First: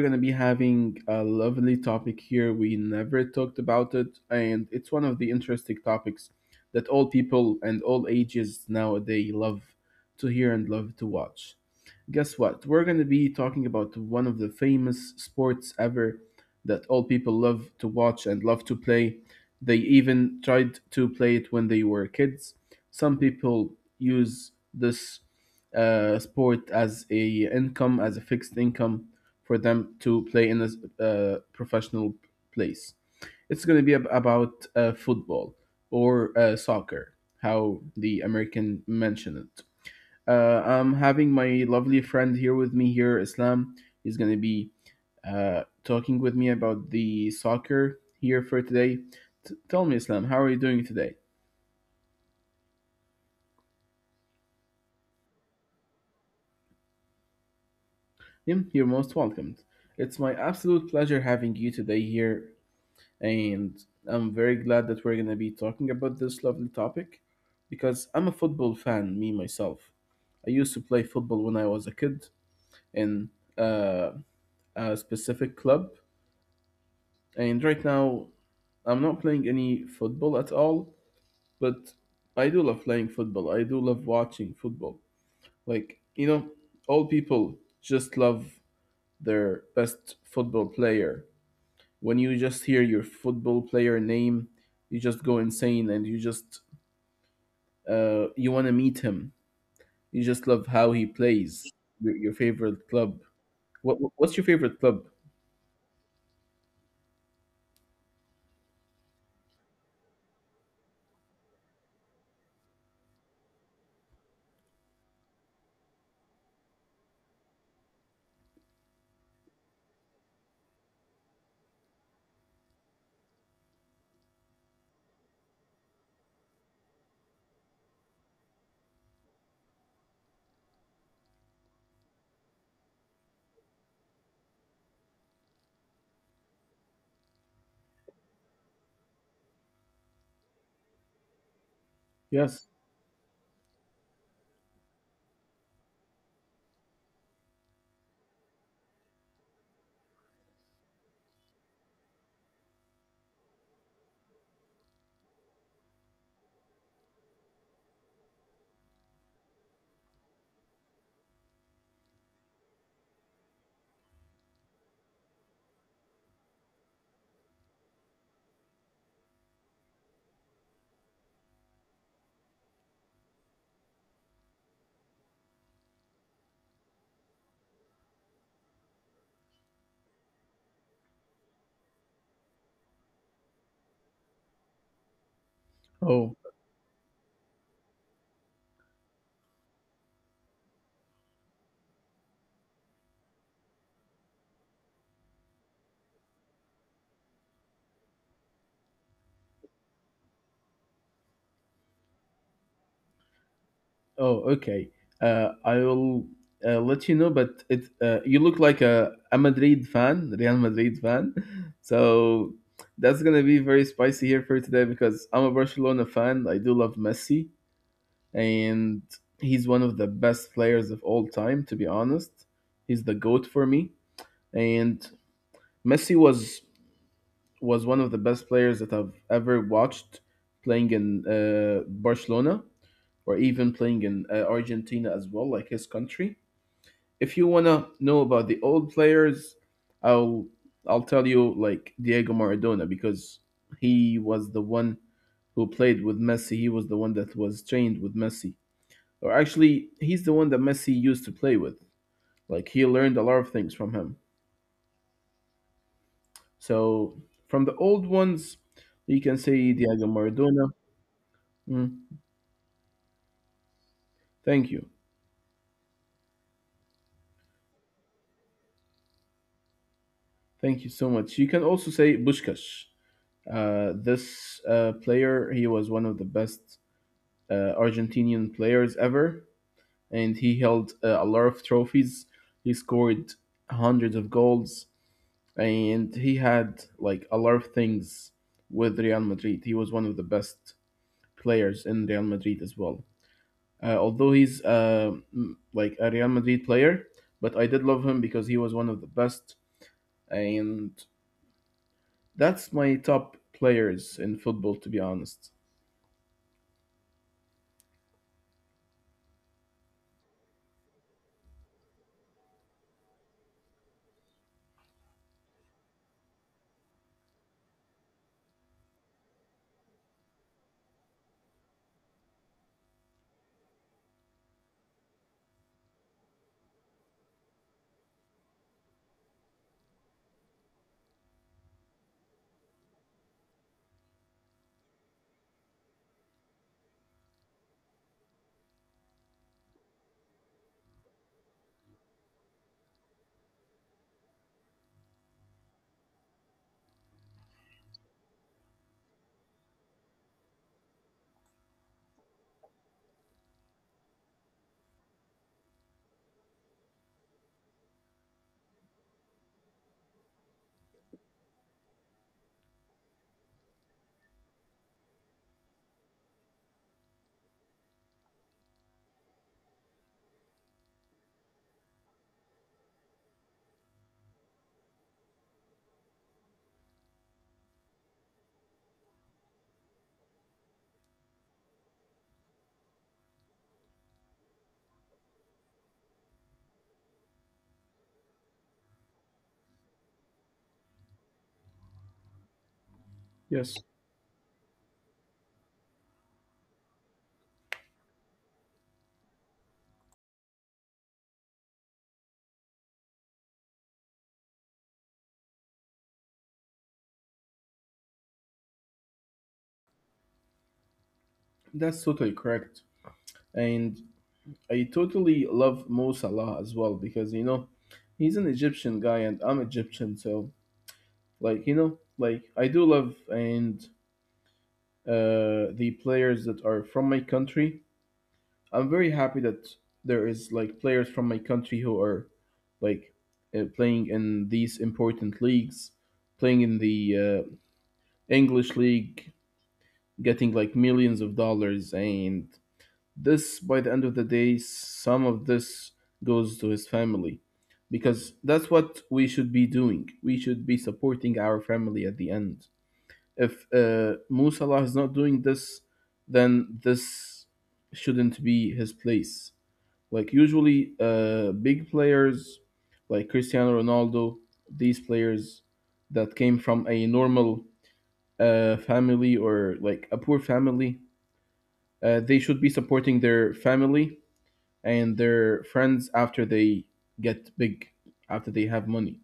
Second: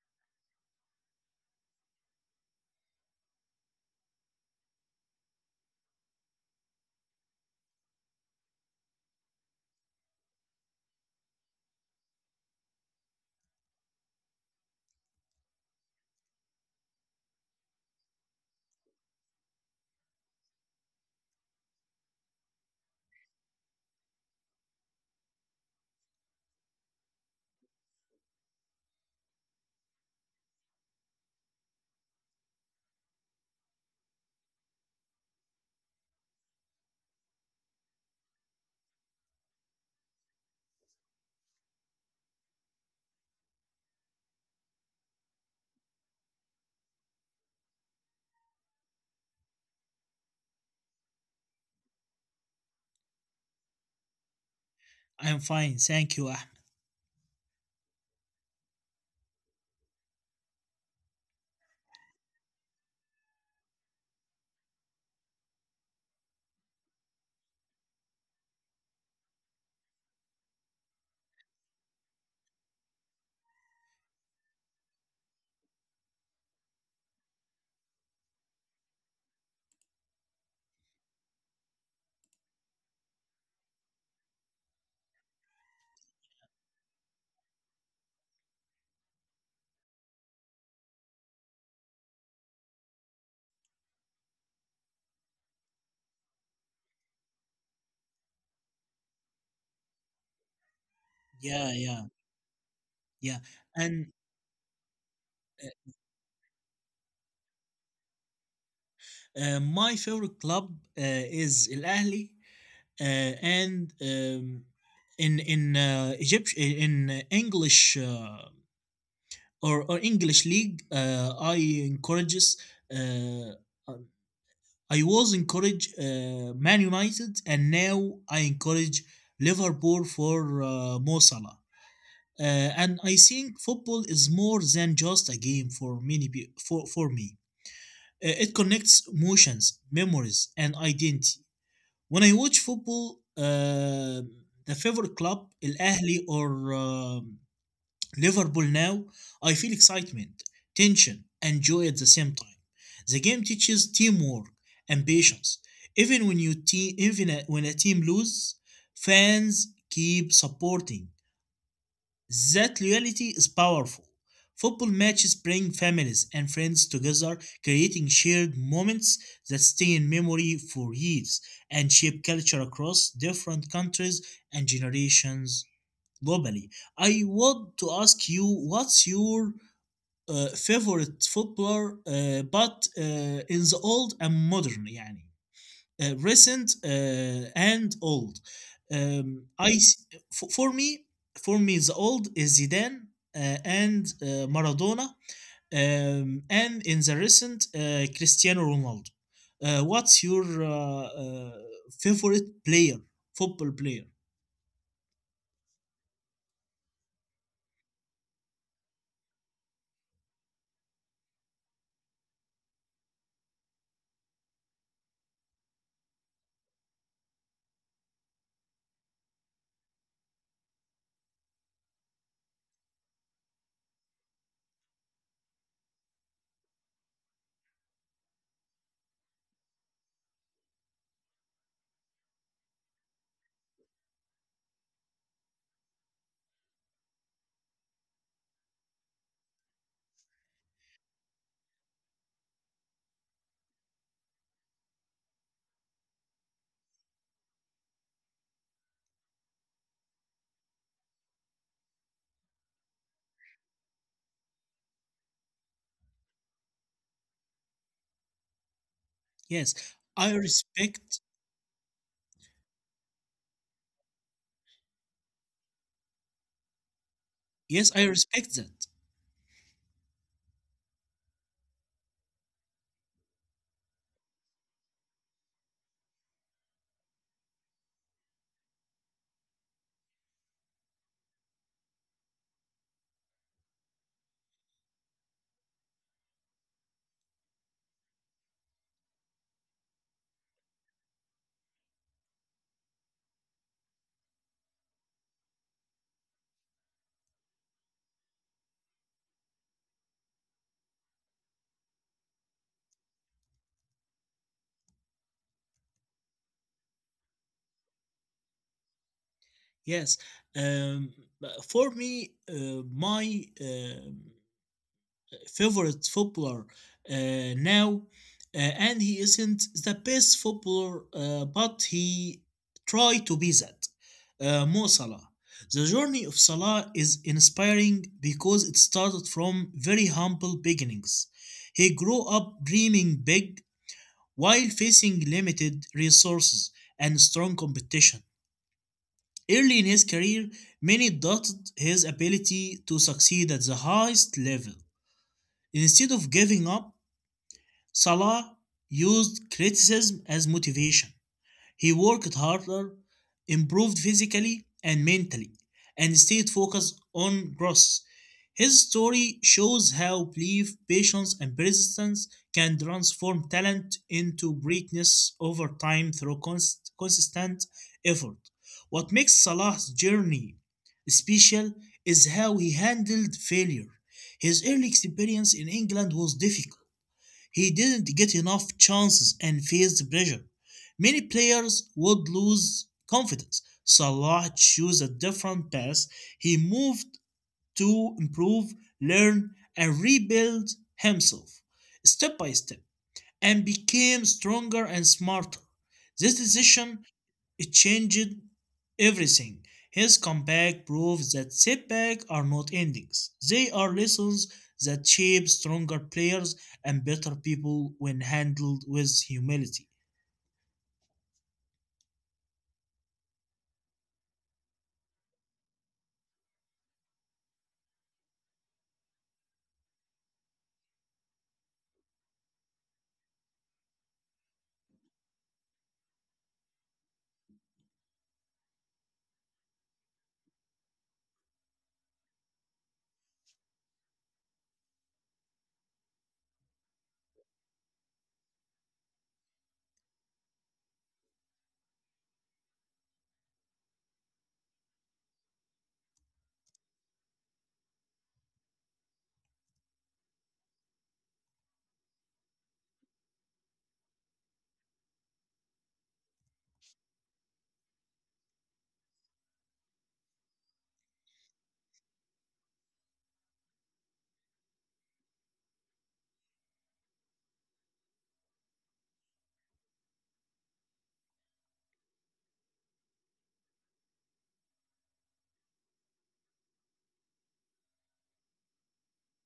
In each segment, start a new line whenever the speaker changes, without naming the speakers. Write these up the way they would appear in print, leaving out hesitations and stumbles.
going to be having a lovely topic here. We never talked about it, and it's one of the interesting topics that all people and all ages nowadays love to hear and love to watch. Guess what? We're going to be talking about one of the famous sports ever that all people love to watch and love to play. They even tried to play it when they were kids. Some people use this sport as a income, as a fixed income for them to play in a professional place. It's going to be about football or soccer, how the American mention it. I'm having my lovely friend here with me here, Islam. He's going to be talking with me about the soccer here for today. Tell me, Islam, how are you doing today?
I'm fine, thank you, Ahmed.
Him, you're most welcomed. It's my absolute pleasure having you today here, and I'm very glad that we're going to be talking about this lovely topic because I'm a football fan, me myself. I used to play football when I was a kid in uh, a specific club. And right now, I'm not playing any football at all, but I do love playing football. I do love watching football. Like, you know, all people just love their best football player. When you just hear your football player name, you just go insane and you just you want to meet him. You just love how he
Yeah,
plays.
yeah,
Your favorite club.
yeah.
What
And
what's your favorite club?
my favorite club uh, is Al Ahly, uh, and in Egypt in English or English league, I encourages. Uh, I was encourage Man United, and now I encourage Liverpool for Mo Salah. And I think football is more than just a game for many peo- for me. It connects emotions, memories, and identity. When I watch football,
Yes.
the favorite club, Al Ahly or Liverpool now, I feel excitement, tension, and joy at the same time. The game teaches teamwork and patience. Even when you te- even a- when a team loses, fans keep supporting. That loyalty is powerful. Football matches bring families and friends together, creating shared moments that stay in memory for years and shape culture across different countries and generations globally. I want to ask you what's your favorite footballer, but in the old and modern, يعني recent
Oh,
and old. I for, for me, for me, the old is Zidane uh, and Maradona, and in the recent, Cristiano Ronaldo. What's your favorite football player?
oh, okay. I will let you know, but it you look like a Madrid fan, Real Madrid fan. So that's gonna be very spicy here for today because I'm a Barcelona fan. I do love Messi, and he's one of the best players of all time. To be honest, he's the goat for me. And Messi was one of the best players that I've ever watched playing in Barcelona or even playing in Argentina as well, like his country. If you wanna know about the old players, I'll I'll tell you like Diego Maradona because he was the one who played with Messi. He was the one that was trained with Messi, or actually, he's the one that Messi used to play with. Like he learned a lot of things from him. So from the old ones, you can
Yes,
say Diego
I
Maradona.
respect.
Mm, thank you,
Yes, I respect that.
thank you so much. You can also say Bushkash. This player, he was one of the best Argentinian players ever, and he held a lot of trophies. He scored hundreds of goals, and he had like a lot of things with Real Madrid. He was one of the best players in Real Madrid as well. Although he's like a Real Madrid player, but I did love him because he was one of the best, and that's my top players in football, to be honest.
Yes, um, but for me, my favorite footballer now, and he isn't the best footballer, but he tried to be that. Mo Salah. The journey of Salah is inspiring because it started from very humble beginnings. He grew up dreaming big, while facing limited resources and strong competition. Early in his career, many doubted his ability to succeed at the highest level. Instead of giving up, Salah used criticism as motivation. He worked harder, improved physically and mentally, and stayed focused on growth. His story shows how belief, patience, and persistence can transform talent into greatness over time through consistent effort. What makes Salah's journey special is how he handled failure. His early experience in England was difficult. He didn't get enough chances and faced pressure. Many players would lose confidence. Salah chose a different path. He moved to improve, learn, and rebuild himself step by step and
Yes,
became stronger and smarter. This decision, it changed everything. His comeback proves that setbacks are not endings. They are lessons that shape stronger players and better people when handled with humility.
that's totally correct. And I totally love Mo Salah as well because, you know, he's an Egyptian guy and I'm Egyptian. So, like, you know, like I do love and the players that are from my country. I'm very happy that there is like players from my country who are like playing in these important leagues, playing in the English league, getting like millions of dollars and this, by the end of the day, some of this goes to his family because that's what we should be doing. We should be supporting our family at the end. If Mo Salah is not doing this, then this shouldn't be his place. Like usually, big players like Cristiano Ronaldo, these players that came from a normal family or like a poor family, they should be supporting their family and their friends after they get big, after they have money.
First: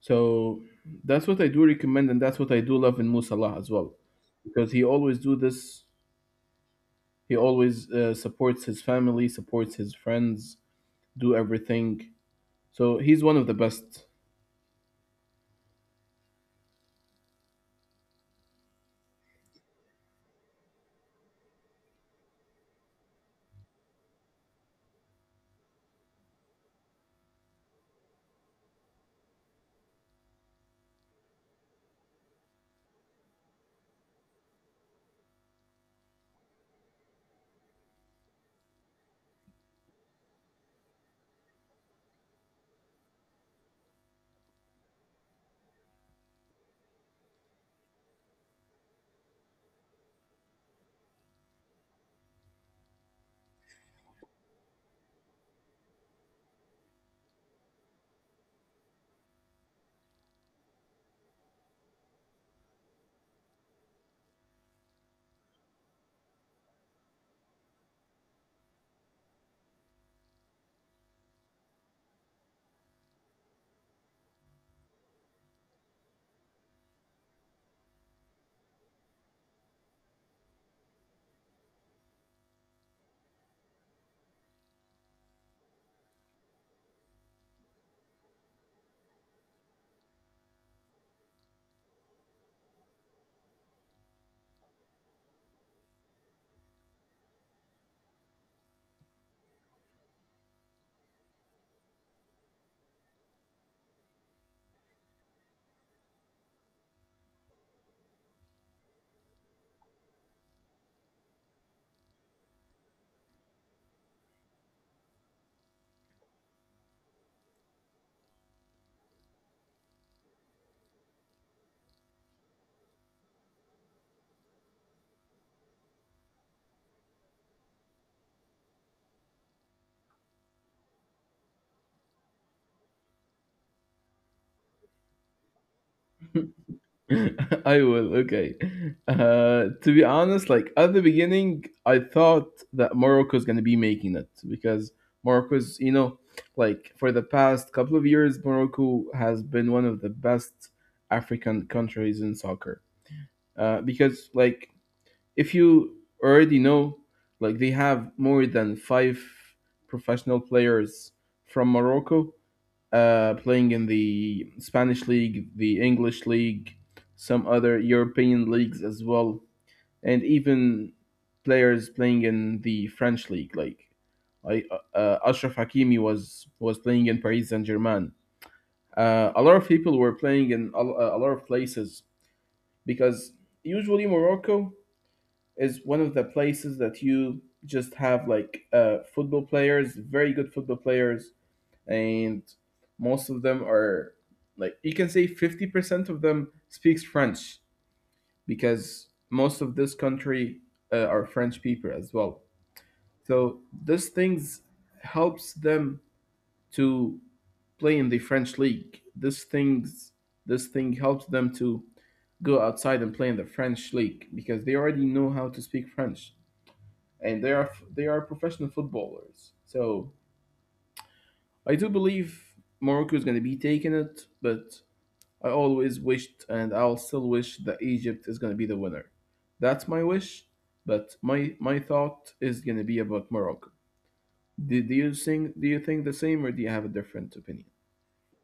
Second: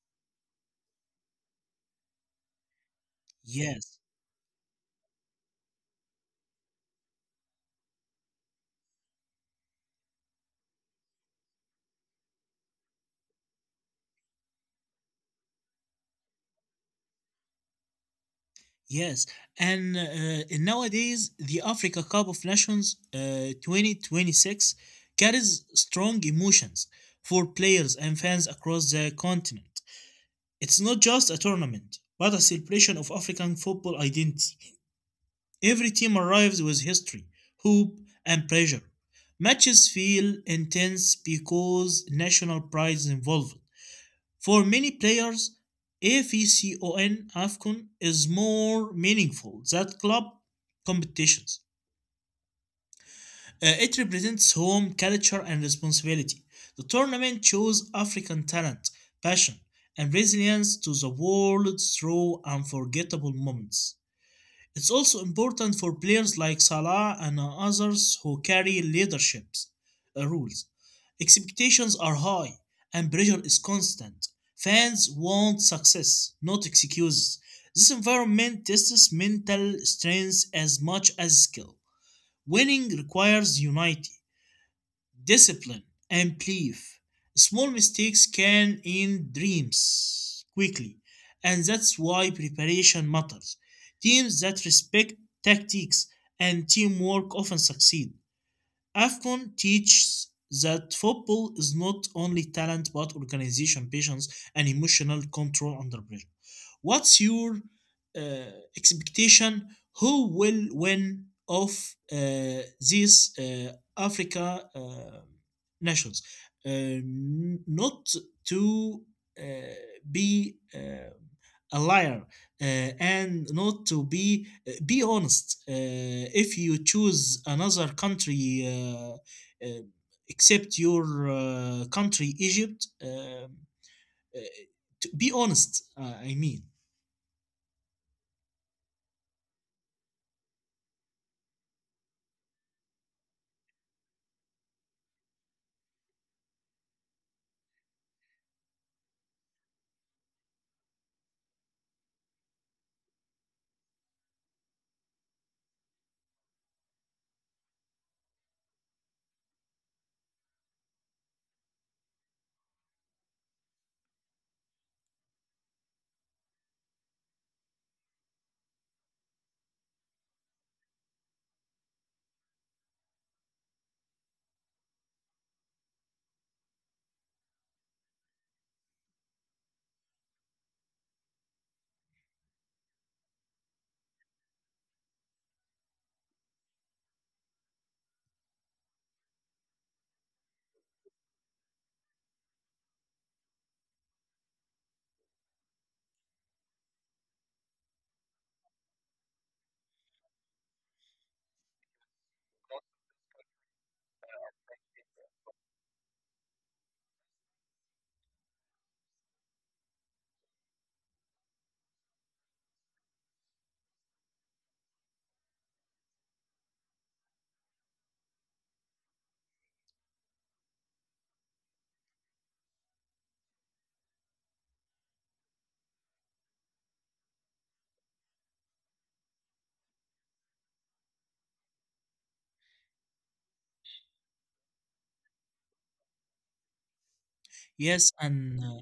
So that's what I do recommend, and that's what I do love in Musalah as well,
Yes,
because he always do this. He always supports his family, supports his friends, do everything. So he's one of the best.
yes. And nowadays, the Africa Cup of Nations 2026 carries strong emotions for players and fans across the continent. It's not just a tournament, but a celebration of African football identity. Every team arrives with history, hope, and pressure. Matches feel intense because national pride is involved. For many players, AFCON is more meaningful than club competitions. It represents home, culture, and responsibility. The tournament shows African talent, passion, and resilience to the world through unforgettable moments. It's also important for players like Salah and others who carry leaderships rules. Expectations are high and pressure is constant. Fans want success, not excuses. This environment tests mental strength as much as skill. Winning requires unity, discipline, and belief. Small mistakes can end dreams quickly, and that's why preparation matters. Teams that respect tactics and teamwork often succeed. AFCON teaches that football is not only talent but organization, patience, and emotional control under pressure. What's your uh, expectation? Who will win of uh, these Africa nations? Not to uh, be a liar and not to be honest if you choose another country uh, except your country Egypt, uh, to be honest, I mean
I will. Okay. To be honest, like at the beginning, I thought that Morocco is gonna be making it because Morocco's, you know, like for the past couple of years, Morocco has been one of the best African countries in soccer. Because like if you already know, like they have more than five professional players from Morocco, playing in the Spanish league, the English league, some other European leagues as well, and even players playing in the French league. Like I, Ashraf Hakimi was playing in Paris Saint Germain. A lot of people were playing in a lot of places because usually Morocco is one of the places that you just have like football players, very good football players, and most of them are like you can say 50% of them speaks french because most of this country are french people as well, so this things helps them to play in the french league, this thing helps them to go outside and play in the french league because they already know how to speak french, and they are professional footballers. So I do believe morocco is going to be taking it, but I always wished, and I'll still wish, that Egypt is going to be the winner. That's my wish, but my thought is going to be about Morocco. Do you think the same, or do you have a different opinion?
yes and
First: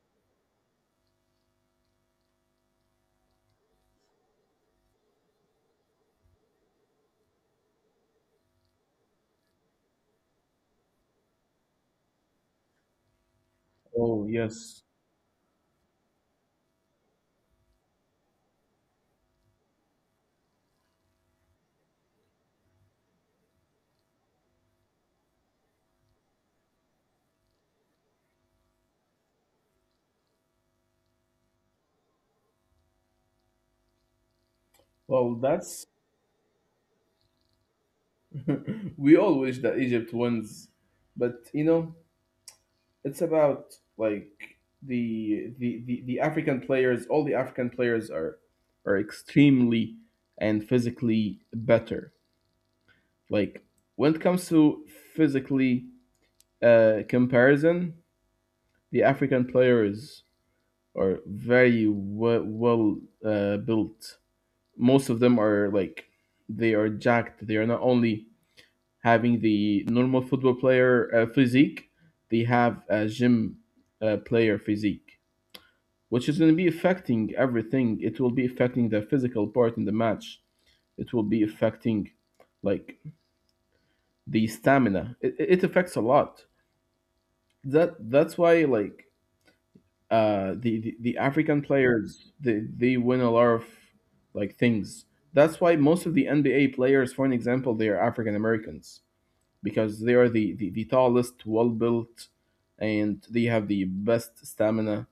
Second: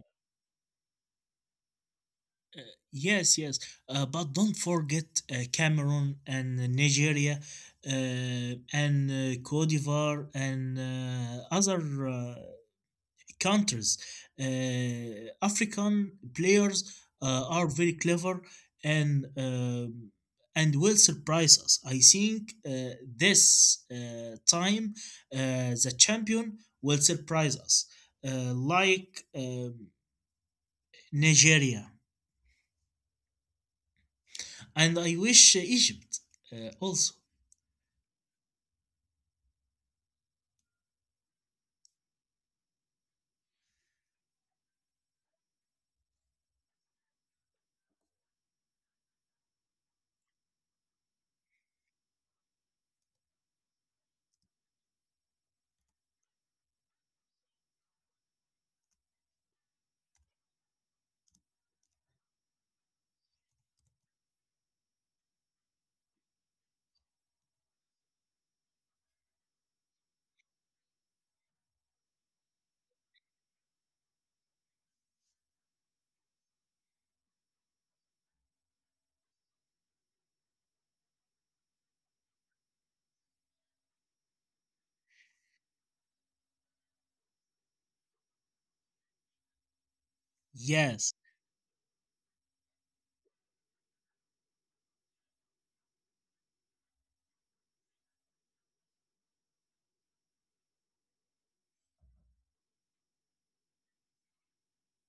yes, yes. But don't forget Cameroon and Nigeria uh, and Cote d'Ivoire and other uh, countries.
Oh yes.
African players are very clever and and will surprise us. I think this time the champion will surprise us, like Nigeria. And
Well,
I wish
that's
Egypt also.
we all wish that Egypt wins, but you know it's about like the African players. All the African players are extremely and physically better. Like when it comes to physically comparison, the African players are very well built. Most of them are like they are jacked. They are not only having the normal football player physique, they have a gym player physique, which is going to be affecting everything. It will be affecting the physical part in the match. It will be affecting like the stamina. It affects a lot. That that's why like uh the,
Yes,
the the African players they win a lot of like things. That's why most of the NBA players, for an example, they are African Americans because they are the tallest, well built, and they have the best stamina,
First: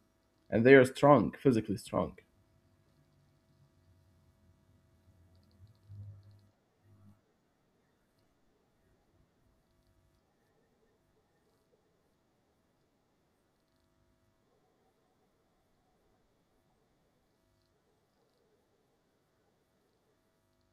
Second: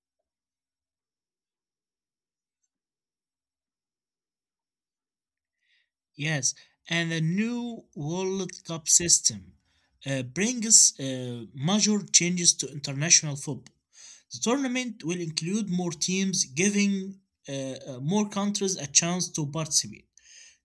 and they are strong, physically strong.
yes. And the new World Cup system brings major changes to international football. The tournament will include more teams, giving uh, more countries a chance to participate.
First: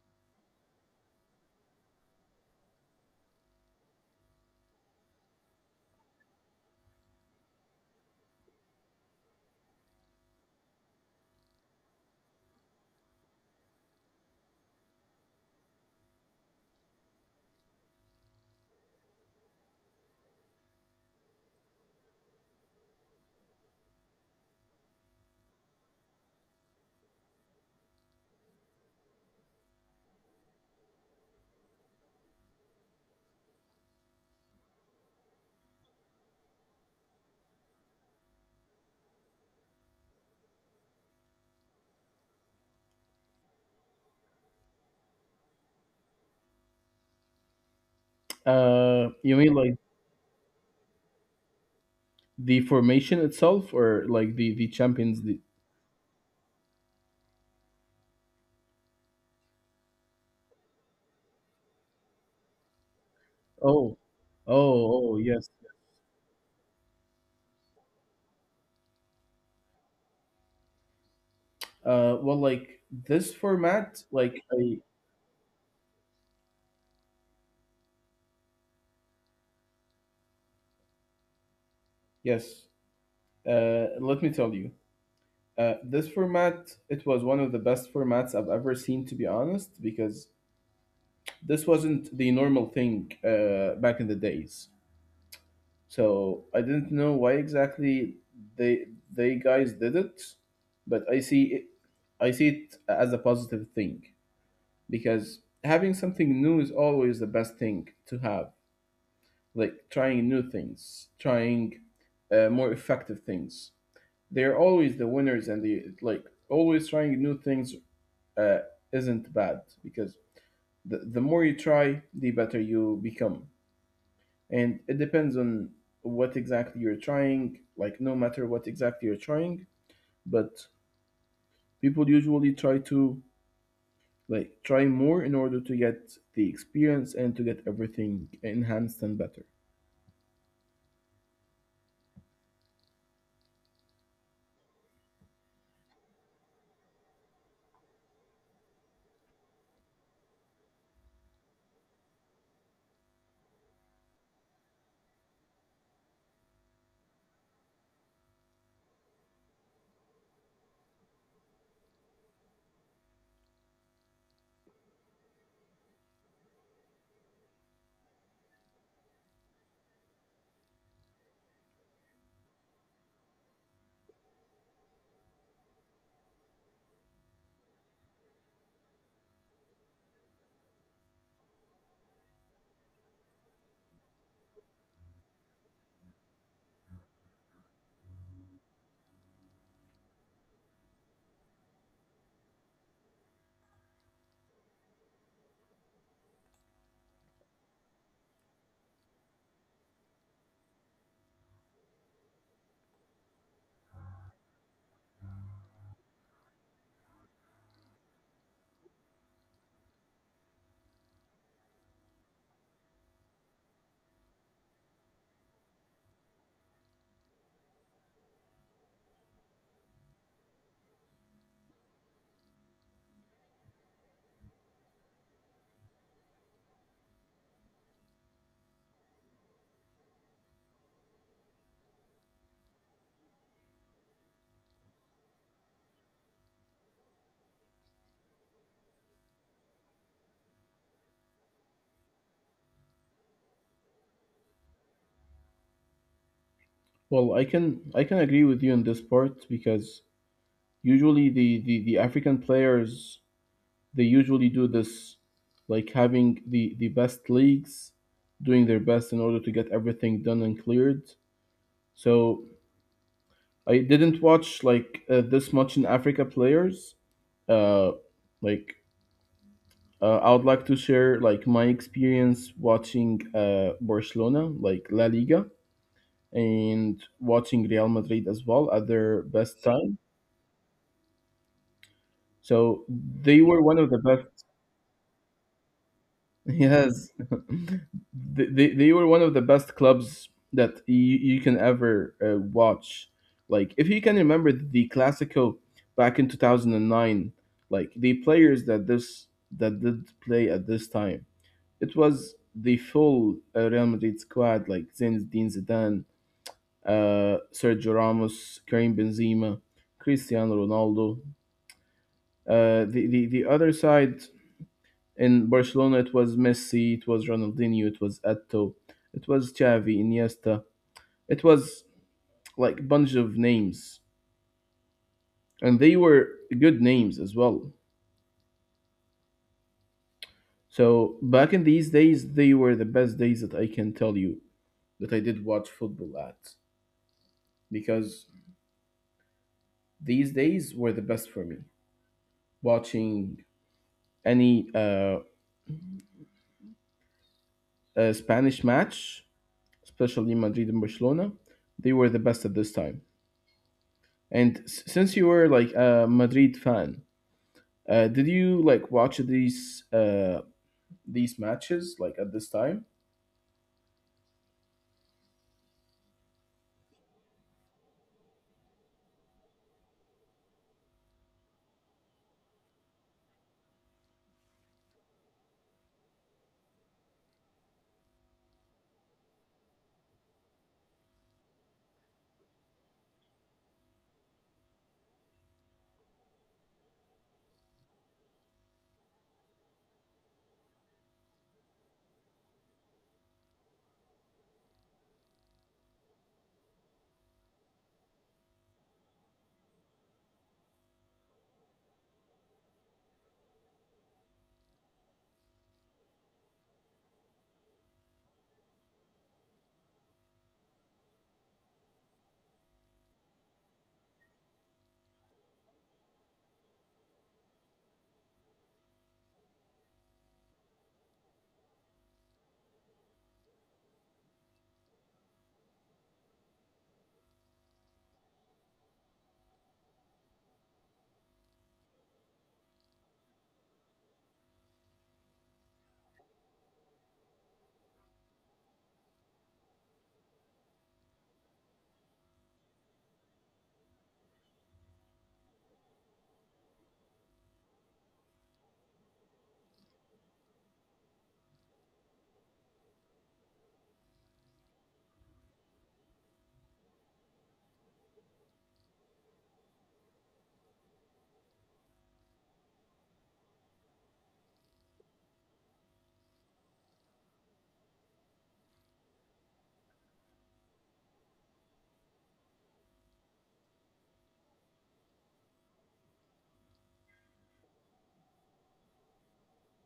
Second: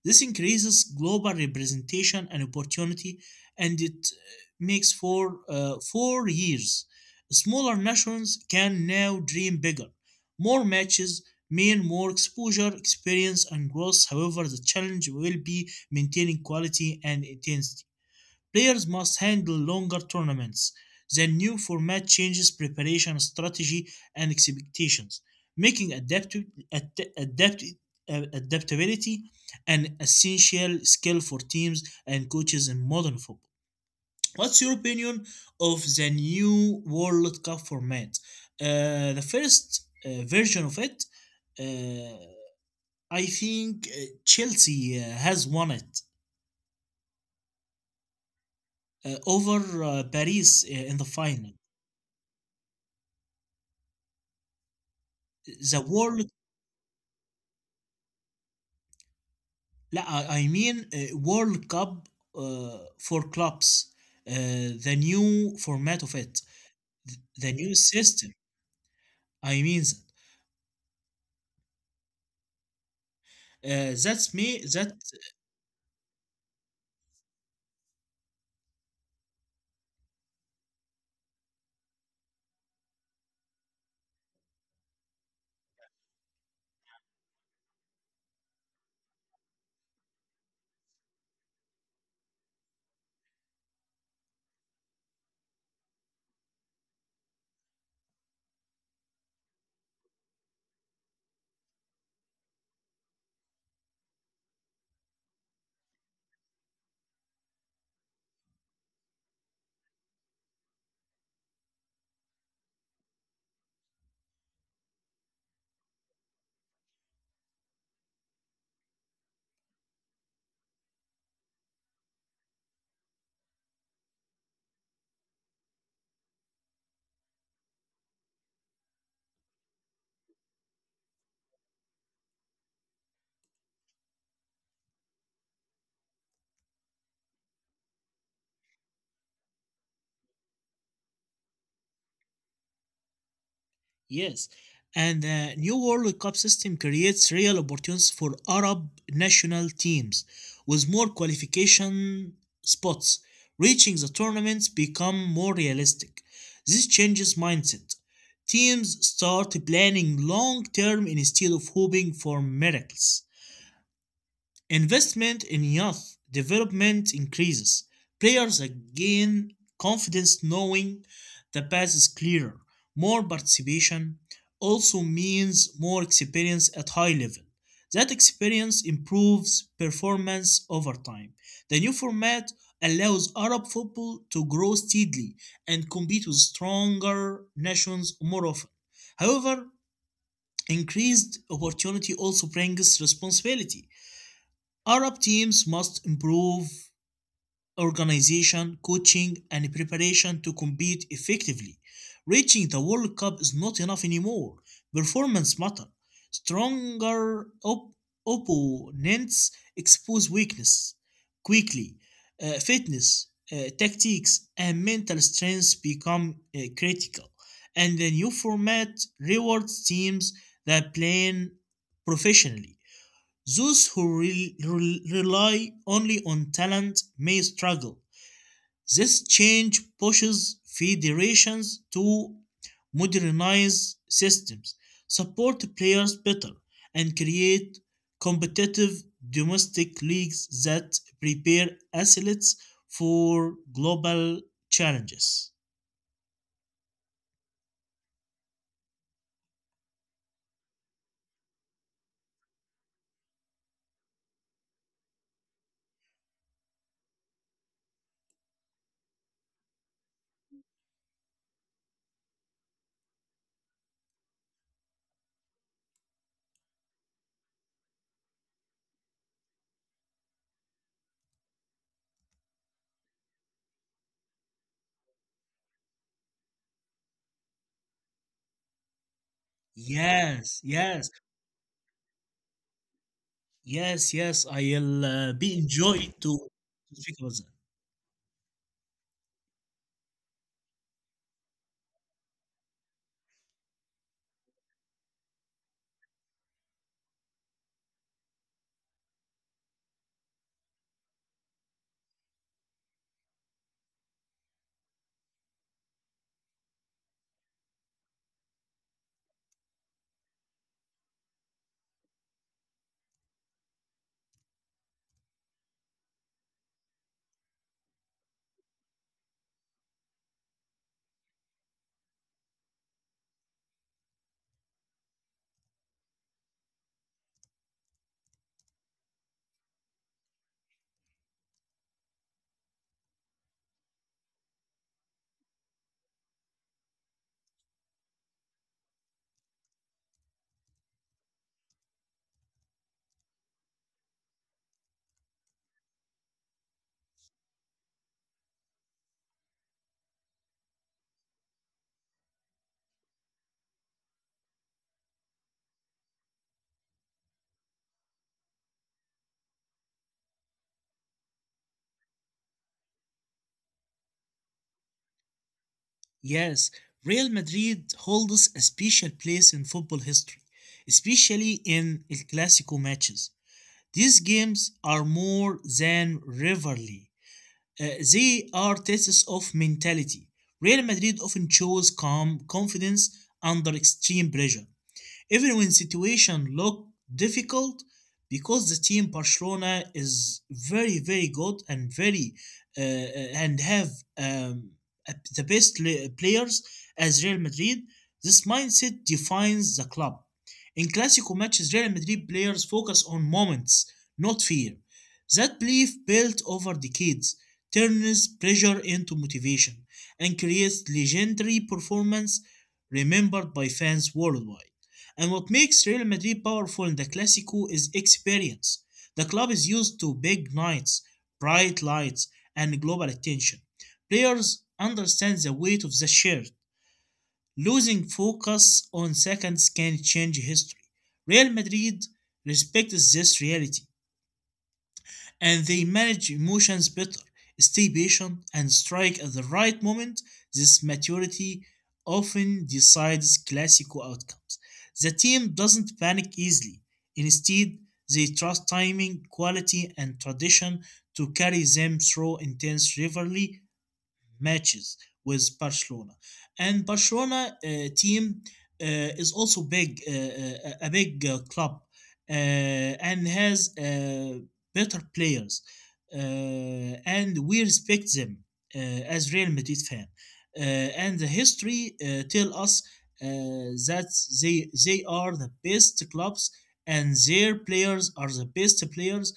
This increases global representation and opportunity, and it makes for 4 years. Smaller nations can now dream bigger. More matches mean more exposure, experience, and growth. However, the challenge will be maintaining quality and intensity. Players must handle longer tournaments. The new format changes preparation strategy and expectations, making adaptability an essential skill for teams and coaches in modern football. What's your opinion of the new World Cup format? The first version of it, uh, I think Chelsea has won it
You mean
over
like
Paris in the final.
the formation itself, or like the champions? The
The World? لا I mean World Cup for clubs,
oh,
uh, the
oh,
new
yes.
format of it, the new system, I mean that.
Well, like this format,
That's me
like
that.
I yes. Let me tell you. This format, it was one of the best formats I've ever seen, to be honest, because this wasn't the normal thing back in the days. So I didn't know why exactly they guys did it, but I see it as a positive thing because having something new is always the best thing to have. Like trying new things, trying more effective things. They're always the winners, and the like always trying new things uh, isn't bad because the more you try, the better you become. And it depends on what exactly you're trying, like, no matter what exactly you're trying, but people usually try to like try more in order to get the experience and to get everything enhanced and better.
Yes, and the new World Cup system creates real opportunities for Arab national teams with more qualification spots. Reaching the tournaments become more realistic. This changes mindset. Teams start planning long term instead of hoping for miracles. Investment in youth development increases. Players gain confidence knowing the path is clearer. More participation also means more experience at high level. That experience improves performance over time. The new format allows Arab football to grow steadily and compete with stronger nations more often. However, increased opportunity also brings responsibility. Arab teams must improve organization, coaching, and preparation to compete effectively. Reaching the World Cup is not enough anymore. Performance matters. Stronger opponents expose weakness quickly. Fitness, tactics, and mental strength become critical. And the new format rewards teams that play professionally. Those who rely only on talent may struggle. This change pushes federations to modernize systems, support players better, and create competitive domestic leagues that prepare athletes for global challenges.
Well, i can agree with you on this part because usually the african players they usually do this, like having the best leagues, doing their best in order to get everything done and cleared. So I didn't watch like this much in Africa players. Uh, like I would like to share like my experience watching Barcelona, like La Liga, and watching Real Madrid as well at their best time.
Yes, yes,
So they were
yes,
one of
yes.
the best.
I'll be enjoyed to speak about that.
Yes, they were one of the best clubs that you can ever watch. Like if you can remember the Classico back in 2009, like the players that this that did play at this time, it was the full Real Madrid squad like Zinedine Zidane, Sergio Ramos, Karim Benzema, Cristiano Ronaldo. The other side in Barcelona, it was Messi, it was Ronaldinho, it was Eto'o, it was Xavi, Iniesta. It was like a bunch of names, and they were good names as well. So back in these days, they were the best days that I can tell you that I did watch football at because these days were the best for me. Watching any Spanish match, especially Madrid and Barcelona, they were the best at this time. Since you were like a Madrid fan, did you like watch these these matches like at this time?
Yes, Real Madrid holds a special place in football history, especially in El Clasico matches. These games are more than rivalry. Uh, they are tests of mentality. Real Madrid often shows calm confidence under extreme pressure even when situation look difficult because the team Barcelona is very very good and very and have um, the best players as Real Madrid. This mindset defines the club. In classical matches, Real Madrid players focus on moments, not fear. That belief built over decades turns pressure into motivation and creates legendary performance remembered by fans worldwide. And what makes Real Madrid powerful in the Clasico is experience. The club is used to big nights, bright lights, and global attention. Players understand the weight of the shirt. Losing focus on seconds can change history. Real Madrid respects this reality, and they manage emotions better, stay patient, and strike at the right moment. This maturity often decides classical outcomes. The team doesn't panic easily. Instead, they trust timing, quality, and tradition to carry them through intense rivalry matches with Barcelona. And Barcelona team uh, is also big, a big club, and has better players, and we respect them as Real Madrid fan. And the history tell us uh, that they are the best clubs and their players are the best players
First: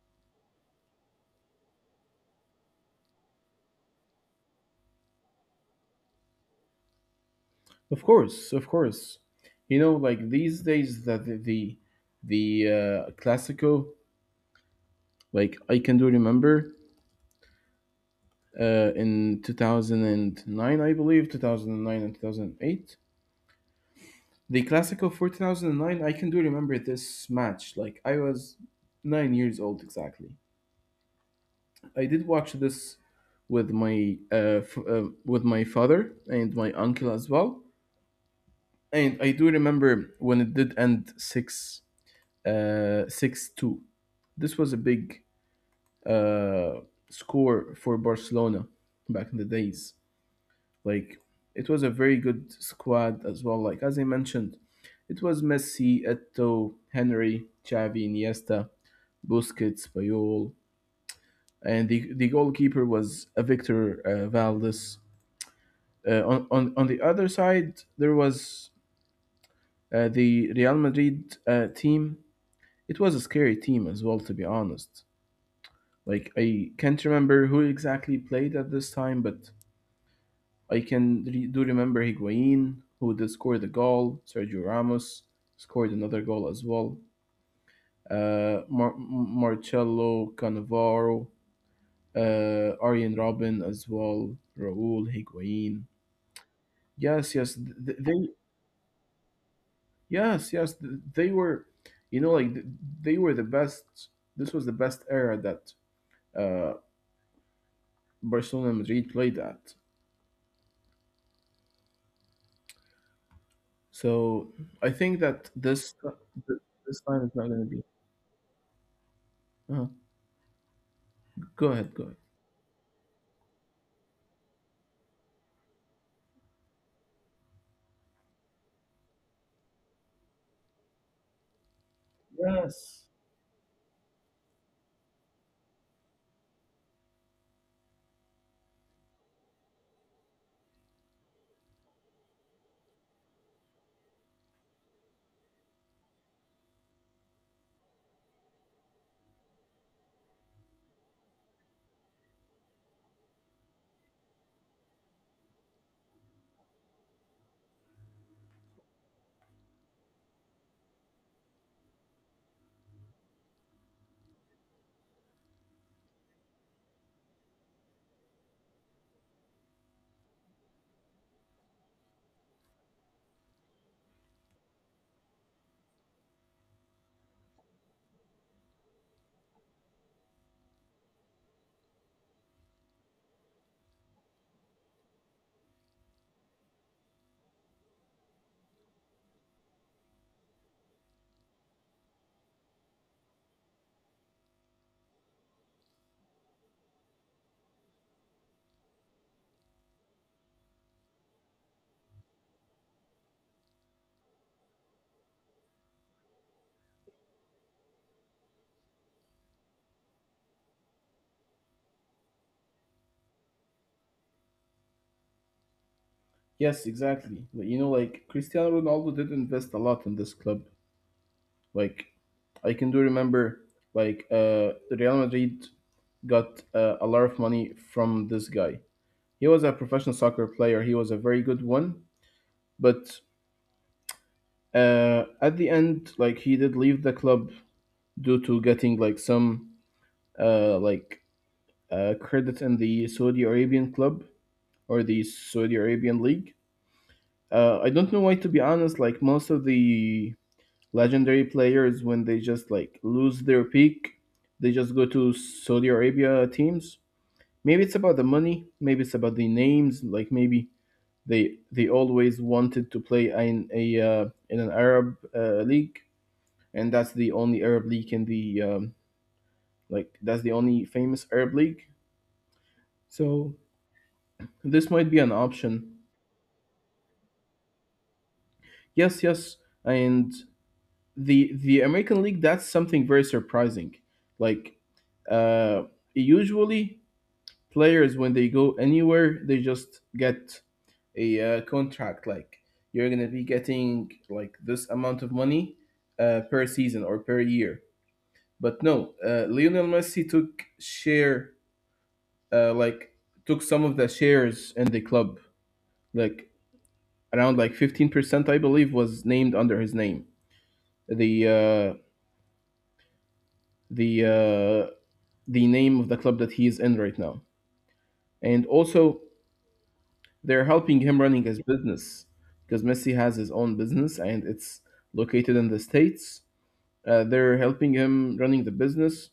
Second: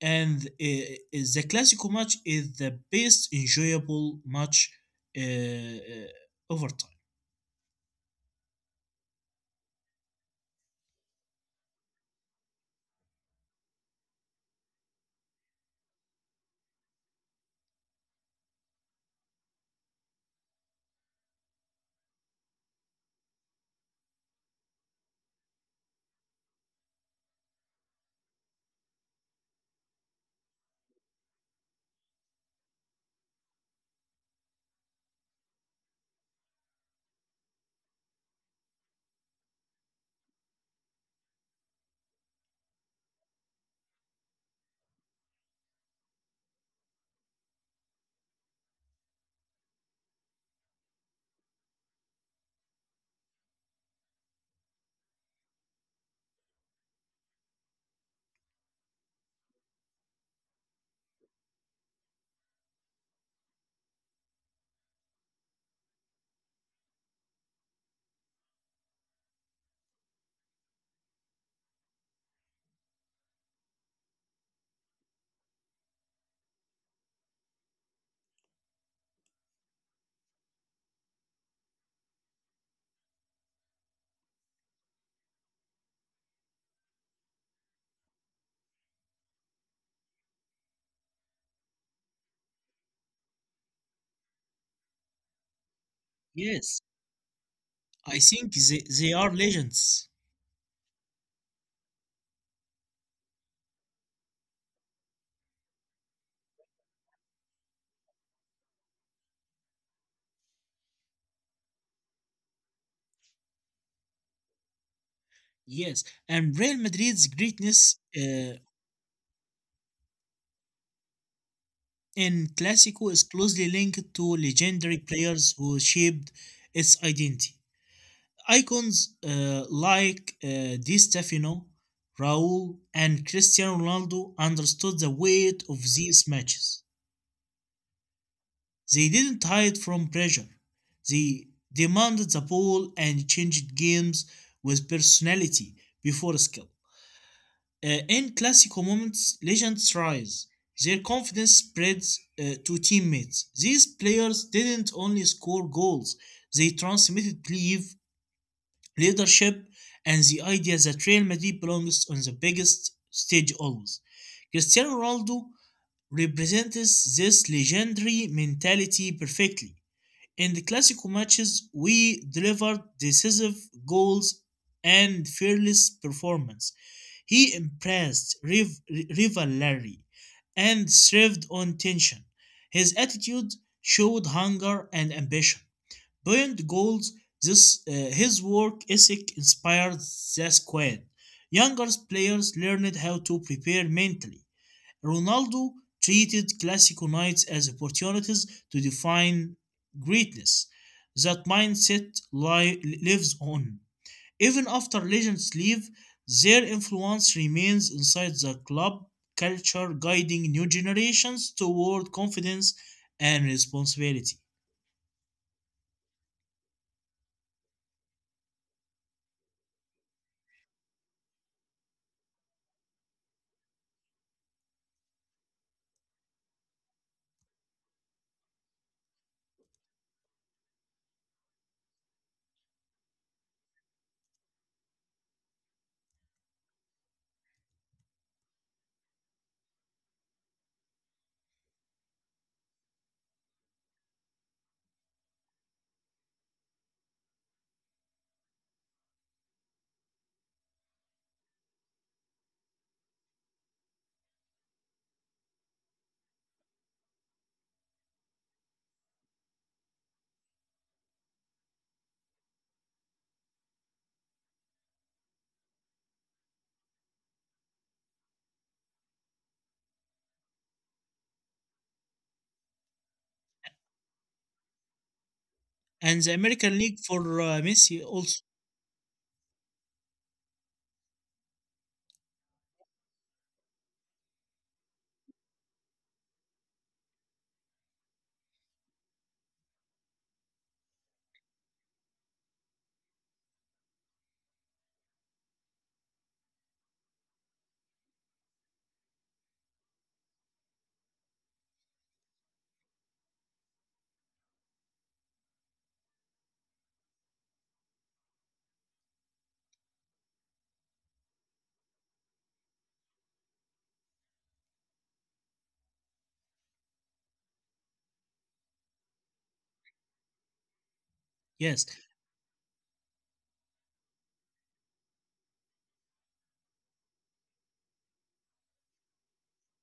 and is the classical match is the best enjoyable match over time.
Of course, of course. You know, like these days, the Classico, like I can do remember, in 2009, I believe, 2009 and 2008. The Classico for 2009, I can do remember this match. Like I was 9 years old exactly. I did watch this with my father and my uncle as well, and I do remember when it did end six two. This was a big uh, score for Barcelona back in the days. Like it was a very good squad as well. Like as I mentioned, it was Messi, Eto, Henry, Xavi, Iniesta, Busquets, Payol, and the goalkeeper was a Victor Valdes. On the other side, there was the Real Madrid team. It was a scary team as well, to be honest. Like, I can't remember who exactly played at this time, but I can re- do remember Higuain, who did score the goal. Sergio Ramos scored another goal as well. Marcelo Cannavaro, Arjen Robin as well, Raul Higuain.
Yes,
Yes, yes, th- th-
I
they
think they are legends.
Yes, yes, they were, you know, they were the best. This was the best era that uh, Barcelona and Madrid played at. So I think that
Yes, and Real
this
Madrid's
time is not going to
greatness
be. uh Go ahead, go ahead.
in Clásico is closely linked to legendary players who shaped its identity. Icons like Di Stefano, Raul, and
Yes,
Cristiano Ronaldo understood the weight of these matches. They didn't hide from pressure. They demanded the ball and changed games with personality before skill. In classical moments, legends rise. Their confidence spreads to teammates. These players didn't only score goals, they transmitted belief, leadership, and the idea that Real Madrid belongs on the biggest stage always. Cristiano Ronaldo represents this legendary mentality perfectly. In the classical matches, we delivered decisive goals and fearless performance. He impressed rivalry and thrived on tension. His attitude showed hunger and ambition. Beyond goals, his work ethic inspired the squad. Younger players learned how to prepare mentally. Ronaldo treated Classico nights as opportunities to define greatness. That mindset lives on. Even after legends leave, their influence remains inside the club culture, guiding new generations toward confidence and responsibility.
yes, exactly. Like, you know, like Cristiano Ronaldo did invest a lot in this club. Like I can do remember, like Real Madrid got a lot of money from this guy. He was a professional soccer player. He was a very good one, but at the end, like he did leave the club due to getting like some uh, like credit in the Saudi Arabian club or the Saudi Arabian league. I don't know why, to be honest. Like most of the legendary players, when they just like lose their peak, they just go to Saudi Arabia teams. Maybe it's about the money. Maybe it's about the names. Like maybe they always wanted to play in a in an Arab league, and that's the only Arab league in the like that's the only famous Arab league. So this might be an
And the
option.
American League for Messi also.
Yes, yes, and the American league, that's something very surprising. Like uh, usually players, when they go anywhere, they just get a contract like you're gonna be getting like this amount of money per season or per year. But no, Lionel Messi took share uh, like took some of the shares in the club. Like around like 15%, I believe, was named under his name. The uh, the uh, the name of the club that he is in right now, and also they're helping him
Yes,
running his business because Messi has his own business and it's located in the states. They're helping him running the business.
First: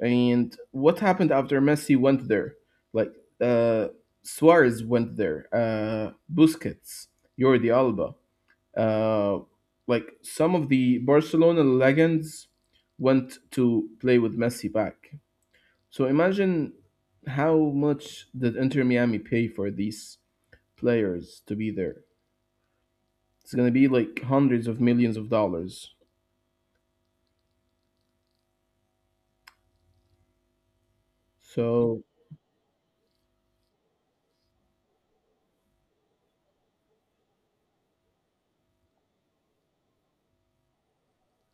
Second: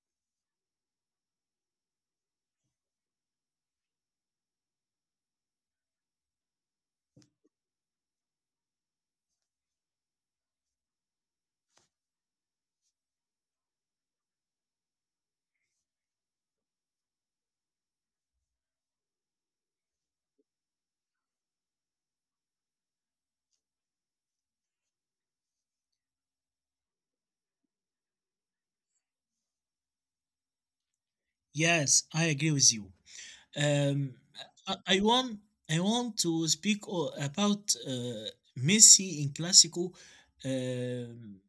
And what happened after Messi went there? Like uh, Suarez went there, Busquets, Jordi Alba, uh, like some of the Barcelona legends went to play with Messi back. So imagine how much did Inter Miami pay for these players to be there? It's gonna be like hundreds of millions of dollars. So
yes, I agree with you. Um, I want to speak about Messi in Clásico, um,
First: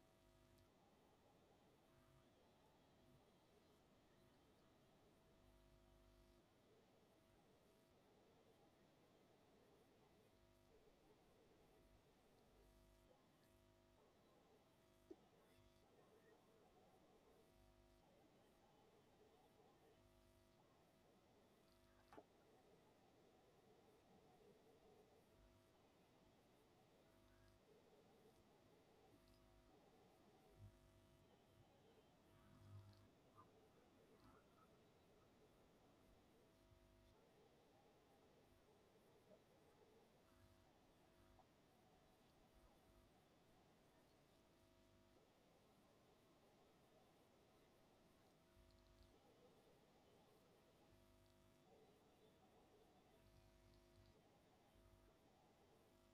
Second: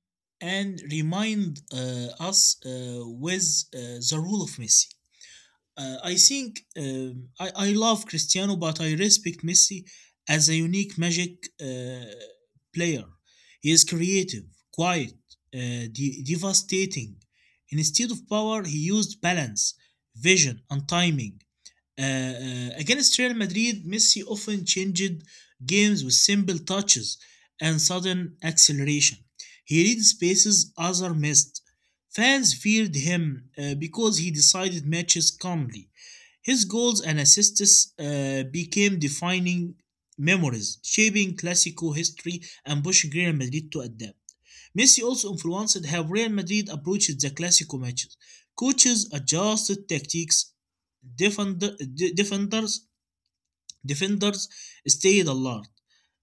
and remind us with uh, the role of Messi. I think I love Cristiano, but I respect Messi as a unique magic player. He is creative, quiet, devastating. Instead of power, he used balance, vision, and timing. Against Real Madrid, Messi often changed games with simple touches and sudden acceleration. He read spaces others missed. Fans feared him because he decided matches calmly. His goals and assists became defining memories, shaping Clasico history and pushing Real Madrid to adapt. Messi also influenced how Real Madrid approached the Clasico matches. Coaches adjusted tactics defender, defenders defenders stayed alert,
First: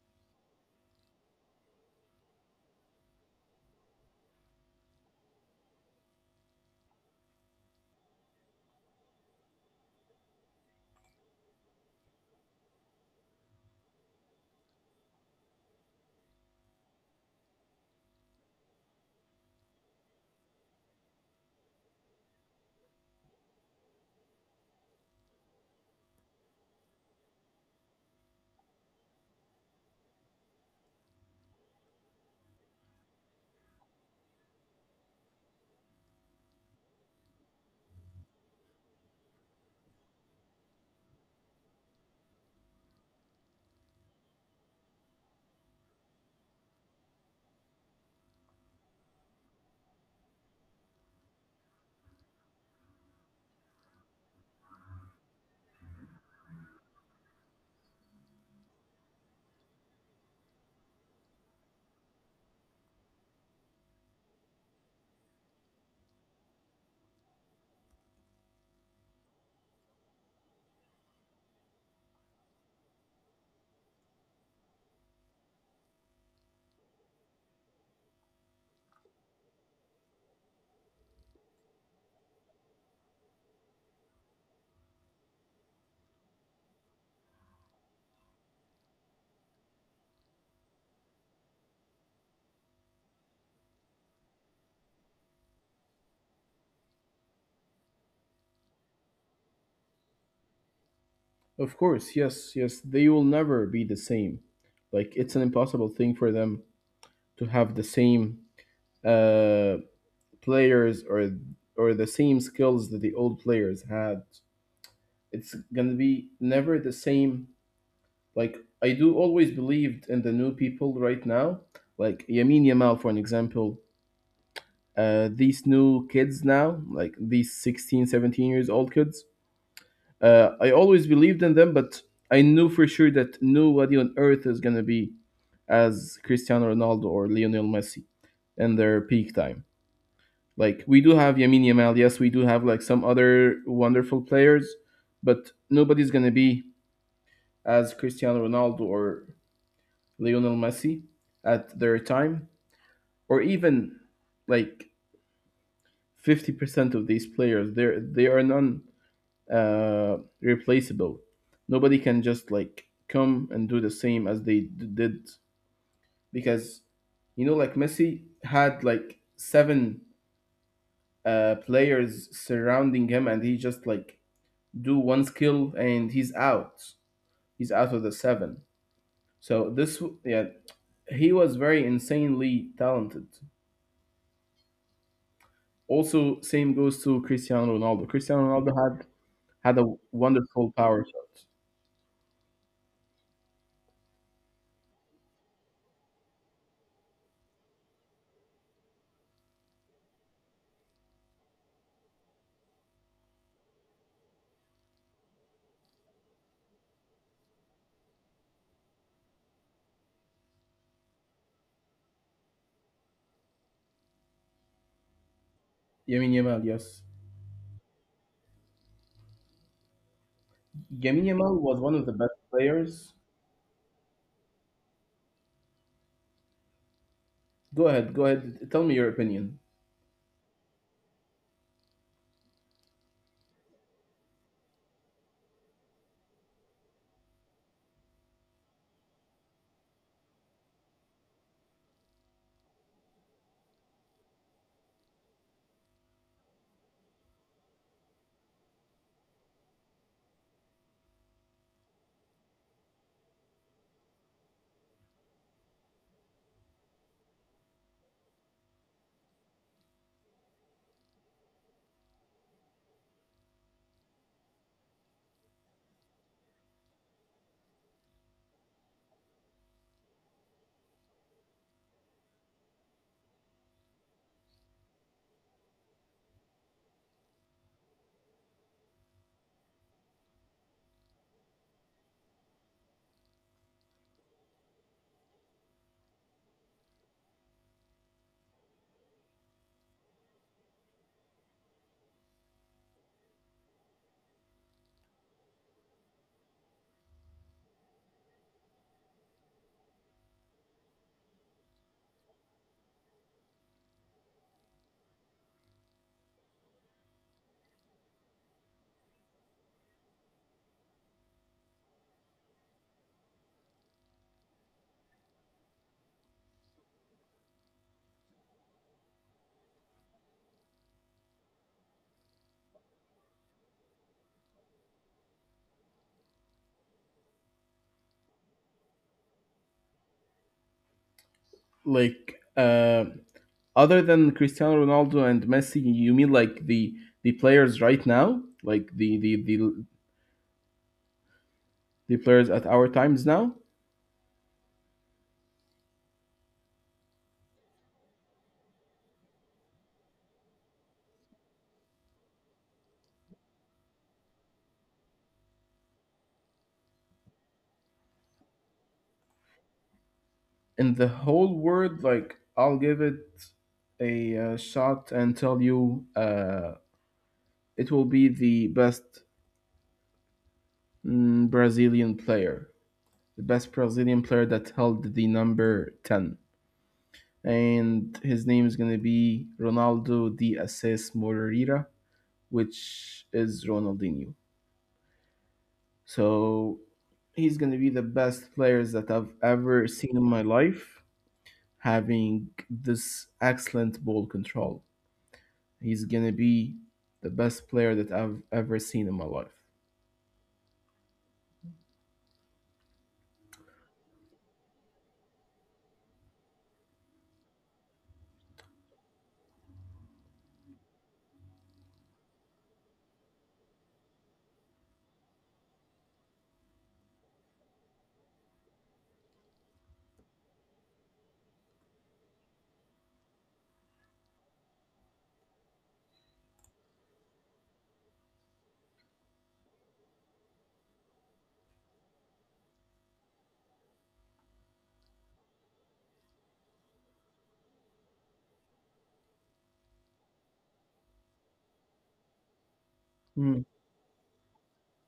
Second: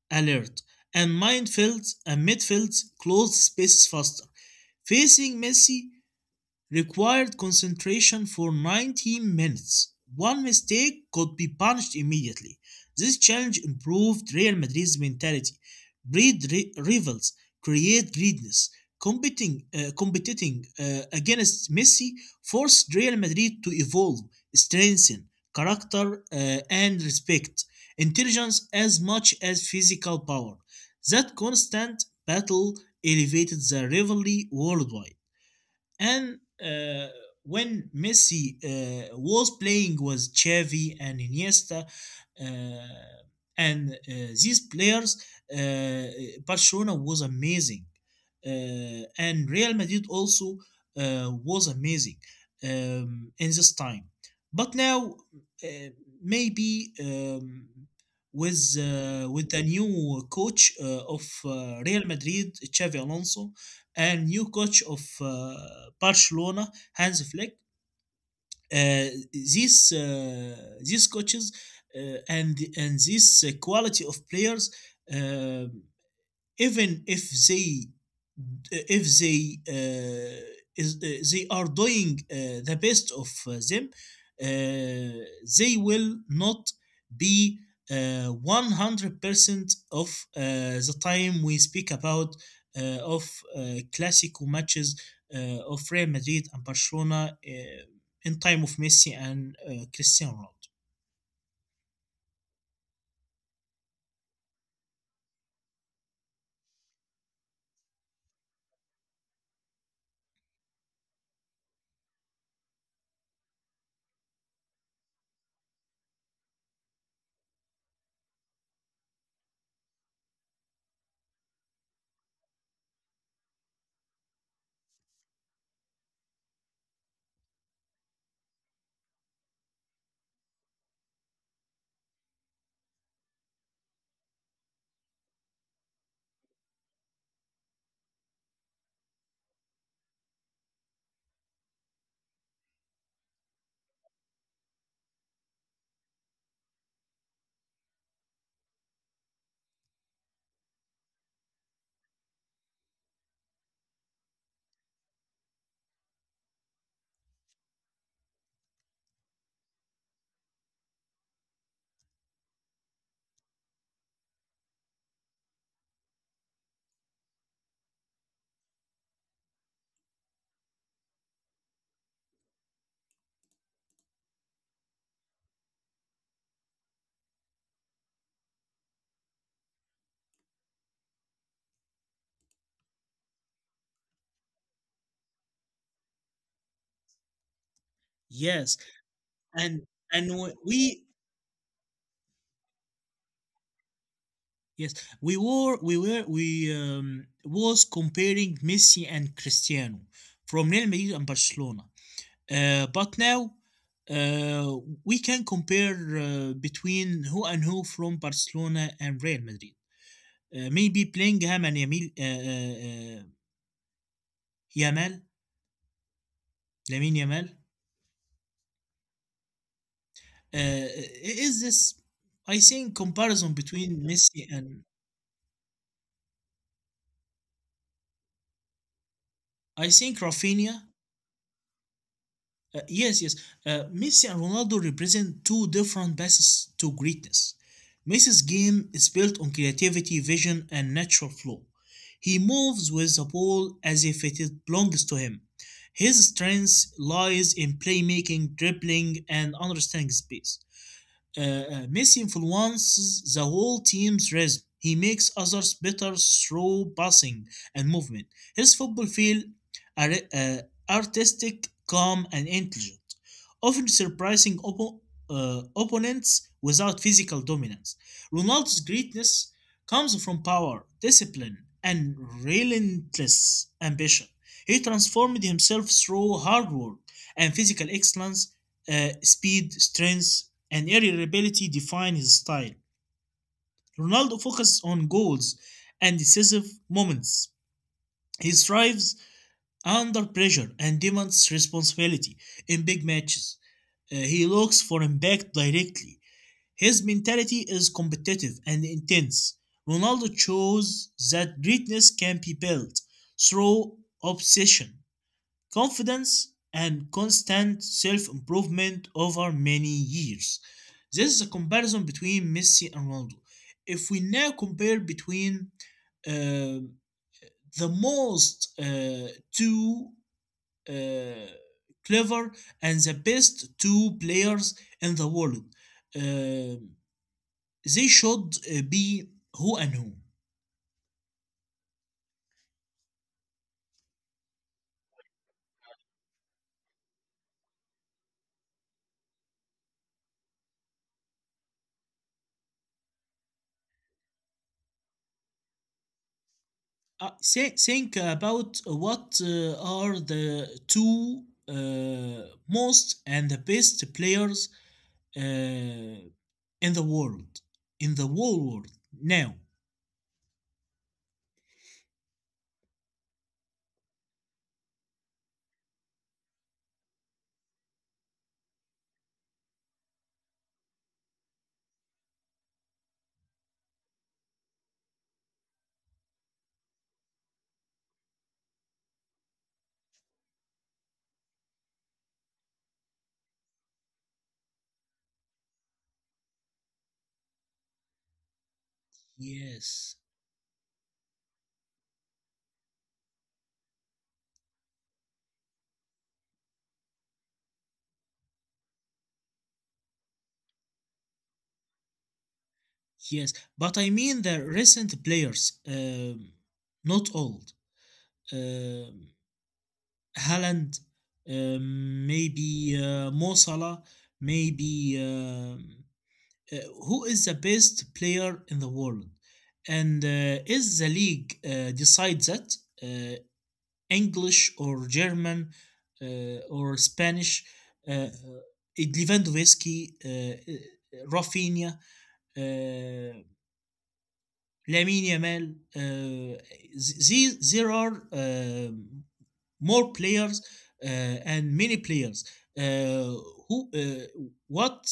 alert, and midfields closed spaces faster. Facing Messi required concentration for 90 minutes. One mistake could be punished immediately. This challenge improved Real Madrid's mentality, breed rivals, create greediness. Competing against Messi forced Real Madrid to evolve, strengthen character, and respect, intelligence as much as physical power. That constant battle elevated the rivalry worldwide. And uh, when Messi was playing with Xavi and Iniesta, and these players, uh, Barcelona was amazing, and Real Madrid also was amazing in this time. But now, uh, maybe with with the new coach of Real Madrid, Xavi Alonso, and new coach of Barcelona, Hans Flick. These these coaches and this quality of players um even if they if they uh, is they are doing the best of them uh, they will not be 100% of the time we speak about of classical matches of Real Madrid and Barcelona in time of Messi and Cristiano Ronaldo.
of course, yes, yes, they will never be the same. Like it's an impossible thing for them to have the same uh, players or the same skills that the old players had. It's gonna be never the same. Like I do always believed in the new people right now, like Yamin Yamal for an example. These new kids now, like these 16, 17 years old kids, I always believed in them, but I knew for sure that nobody on earth is gonna be as Cristiano Ronaldo or Lionel Messi in their peak time. Like we do have Yamin Yamal, yes, we do have like some other wonderful players, but nobody's gonna be as Cristiano Ronaldo or Lionel Messi at their time, or even like 50% of these players. There, they are none replaceable. Nobody can just like come and do the same as they did because you know like Messi had like seven players surrounding him and he just like do one skill and he's out. He's out of the seven. So, yeah, he was very insanely talented. Also, same goes to Cristiano Ronaldo. Cristiano Ronaldo
Yes,
had a
and
wonderful
and
power
we
shot.
yes, we were we were we was comparing Messi and Cristiano from Real Madrid and Barcelona. But now uh, we can compare between who and who from Barcelona and Real Madrid. Maybe Bellingham and Yamil, Yamal,
Yamin Yamal, yes.
Lamine Yamal. Uh,
Yamin Yamal was
is
one of the
this?
best
I
players.
think comparison between Messi and
Go ahead, go ahead. Tell me your opinion.
I think Rafinha. Yes, yes. Messi and Ronaldo represent two different paths to greatness. Messi's game is built on creativity, vision, and natural flow. He moves with the ball as if it belongs to him. His strength lies in playmaking, dribbling, and understanding space. Messi influences the whole team's rhythm. He makes others better through passing and movement. His football feel are- uh, artistic, calm, and intelligent, often surprising opponents without physical dominance. Ronaldo's greatness comes from power, discipline, and relentless ambition. He transformed himself through hard work and physical excellence speed, strength, and irritability define his style. Ronaldo focuses on goals and decisive moments. He thrives under pressure and demands responsibility in big matches. He looks for impact directly. His mentality is competitive and intense. Ronaldo shows that greatness can be built through obsession confidence, and constant self improvement over many years. This is a comparison between Messi and Ronaldo. If we now compare between uh, the most two uh, clever and the best two players in the world, uh, they should be who and who.
Like, other than Cristiano Ronaldo and Messi, you mean like the players right now, like the players at our times now
Say, think about what are the two most and the best players in the world, in the whole world now.
in the whole world? Like, I'll give it a shot and tell you, it will be the best Brazilian player, the best Brazilian player that held the number 10. And his name is going to be Ronaldo de Assis Moreira, which is Ronaldinho. So he's going to be the best players that I've ever seen in
Yes,
my life, having this excellent ball control. He's going to be the best player that I've ever seen in my life.
yes, but I mean the recent players, not old. Um Haaland, maybe Mo Salah, maybe. Uh, who is the best player in the world? And is the league decides that uh, English or German or Spanish? Uh, Lewandowski, Rafinha, uh, Lamine Yamal. These there are more players uh, and many players. Uh,
Mm,
who? What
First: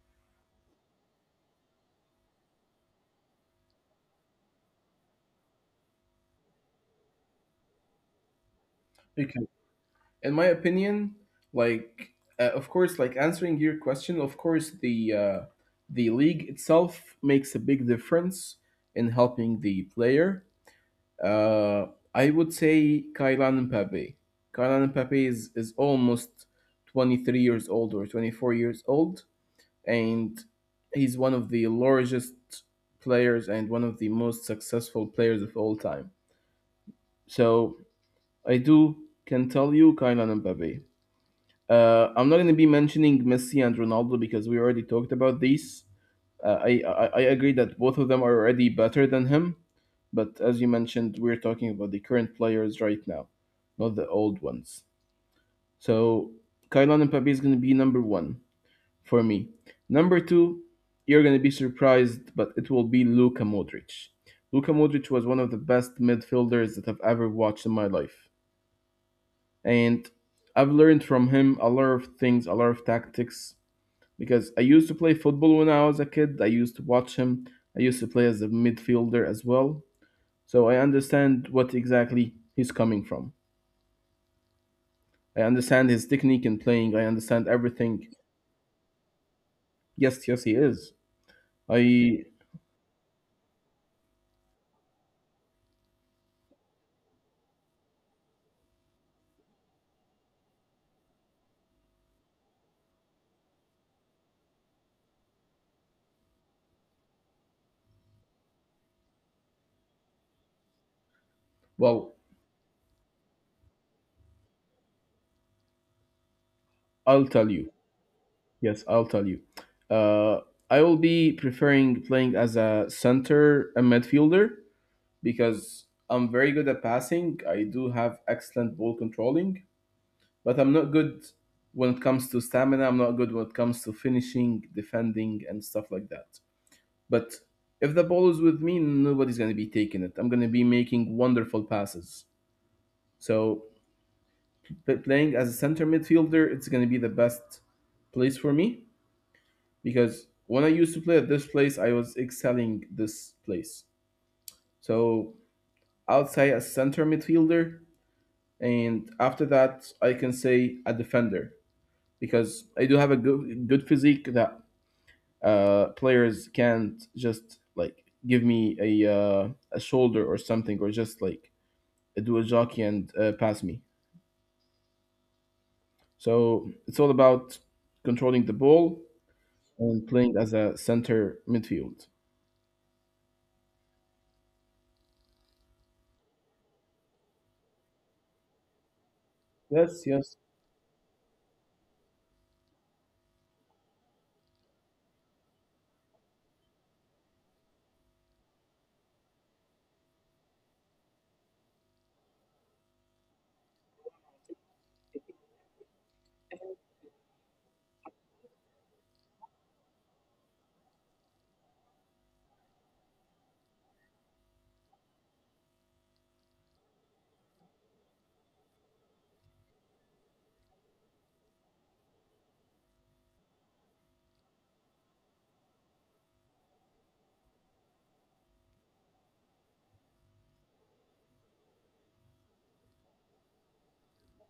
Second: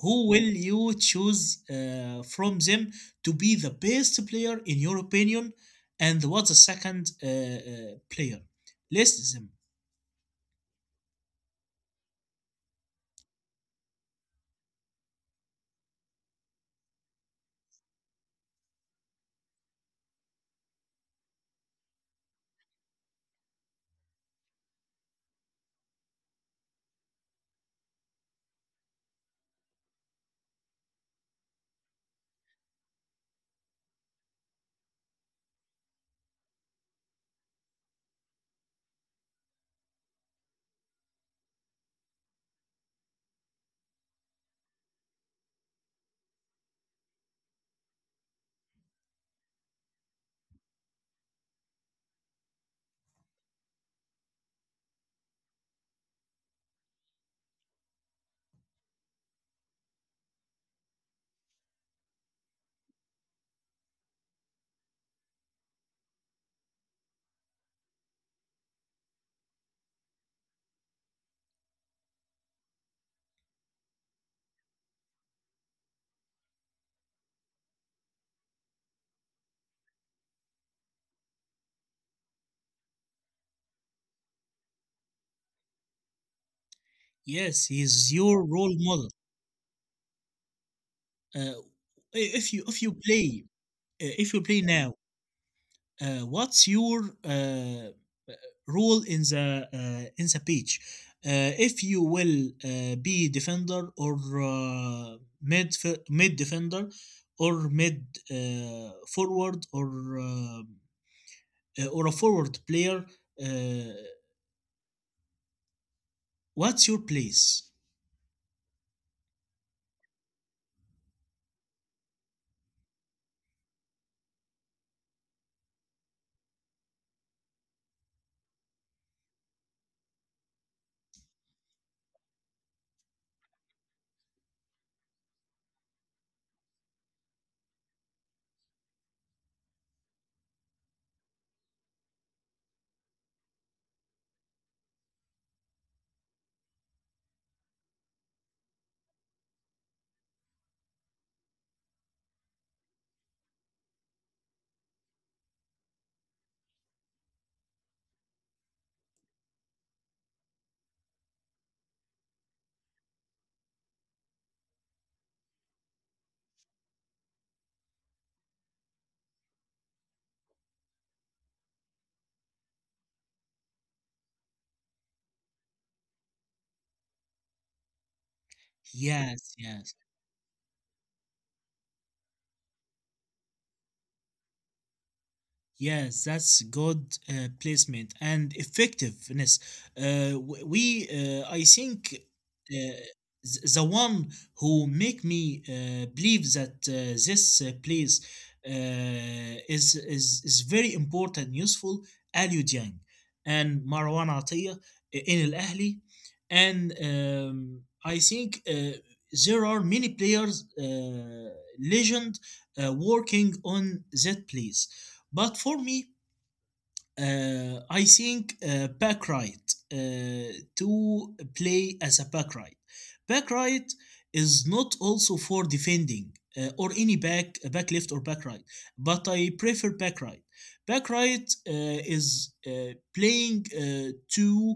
who will you choose from them to be the best player in your opinion and what's the second player list
Okay.
them.
In my opinion, like of course, like answering your question, of course, the league itself makes a big difference in helping the player. uh, I would say Kylian Mbappe. Kylian Mbappe is almost 23 years old or 24 years old, and he's one of the largest players and one of the most successful players of all time. So I do can tell you Kylian Mbappe. I'm not going to be mentioning Messi and Ronaldo because we already talked about these. I agree that both of them are already better than him, but as you mentioned, we're talking about the current players right now, not the old ones. So Kylian Mbappe is going to be number one for me. Number two, you're going to be surprised, but it will be Luka Modric. Luka Modric was one of the best midfielders that I've ever watched in my life, and I've learned from him a lot of things, a lot of tactics, because I used to play football when I was a kid. I used to watch him. I used to play as a midfielder as well. So I understand what exactly he's coming from. I understand his technique in playing. I understand
Yes, he is
everything.
your role model.
Yes, yes, he is.
uh,
I,
if you if you play now what's your role in the pitch? If you will be defender or uh, mid mid defender or mid forward or a
well,
forward player, uh, what's your
I'll tell
place?
you. Yes, I'll tell you. Uh, I will be preferring playing as a center, a midfielder, because I'm very good at passing. I do have excellent ball controlling, but I'm not good when it comes to stamina. I'm not good when it comes to finishing, defending, and stuff like that. But if the ball is with me, nobody's going to be taking it. I'm going to be making wonderful passes. So playing as a center midfielder, it's going to be the best place for me, because when I used to play at this place, I was excelling this place. So I'll say a center midfielder, and after that, I can say a defender, because I do have a good, good physique that players can't just like give me a a shoulder or something, or just like do a jockey and pass me. So it's all about controlling the ball
Yes, yes.
and playing as a center midfield.
Yes, that's good placement and effectiveness. Uh,
Yes, yes.
w- we, uh, I think, the one who make me believe that this place is is very important, useful. Ali Dieng and Marwan Atiyah in Al Ahli, and I think there are many players, legend, working on that place, but for me, I think back right uh, to play as a back right. Back right is not also for defending or any back left or back right, but I prefer back right. Back right is playing to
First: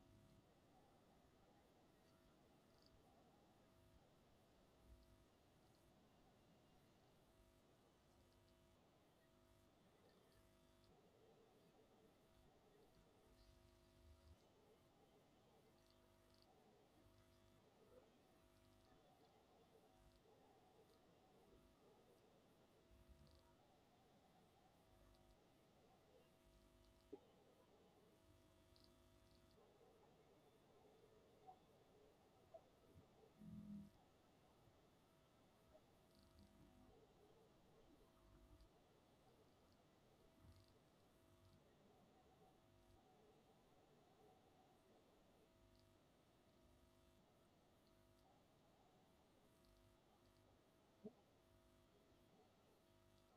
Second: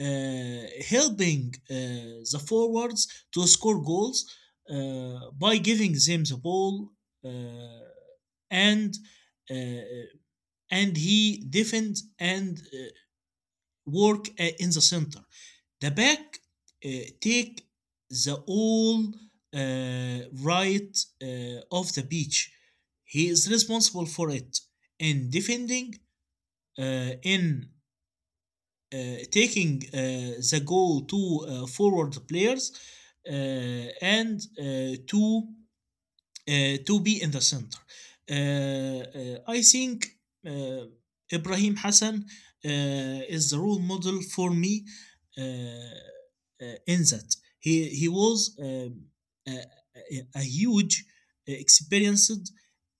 helping the forwards to score goals by giving them the ball uh, and uh, and he defends and work in the center. The back uh, take the all right of the beach. He is responsible for it in defending, in uh, taking the goal to forward players, uh, and to be in the center. I think uh, Ibrahim Hassan uh, is the role model for me in that he was a, a- huge, experienced,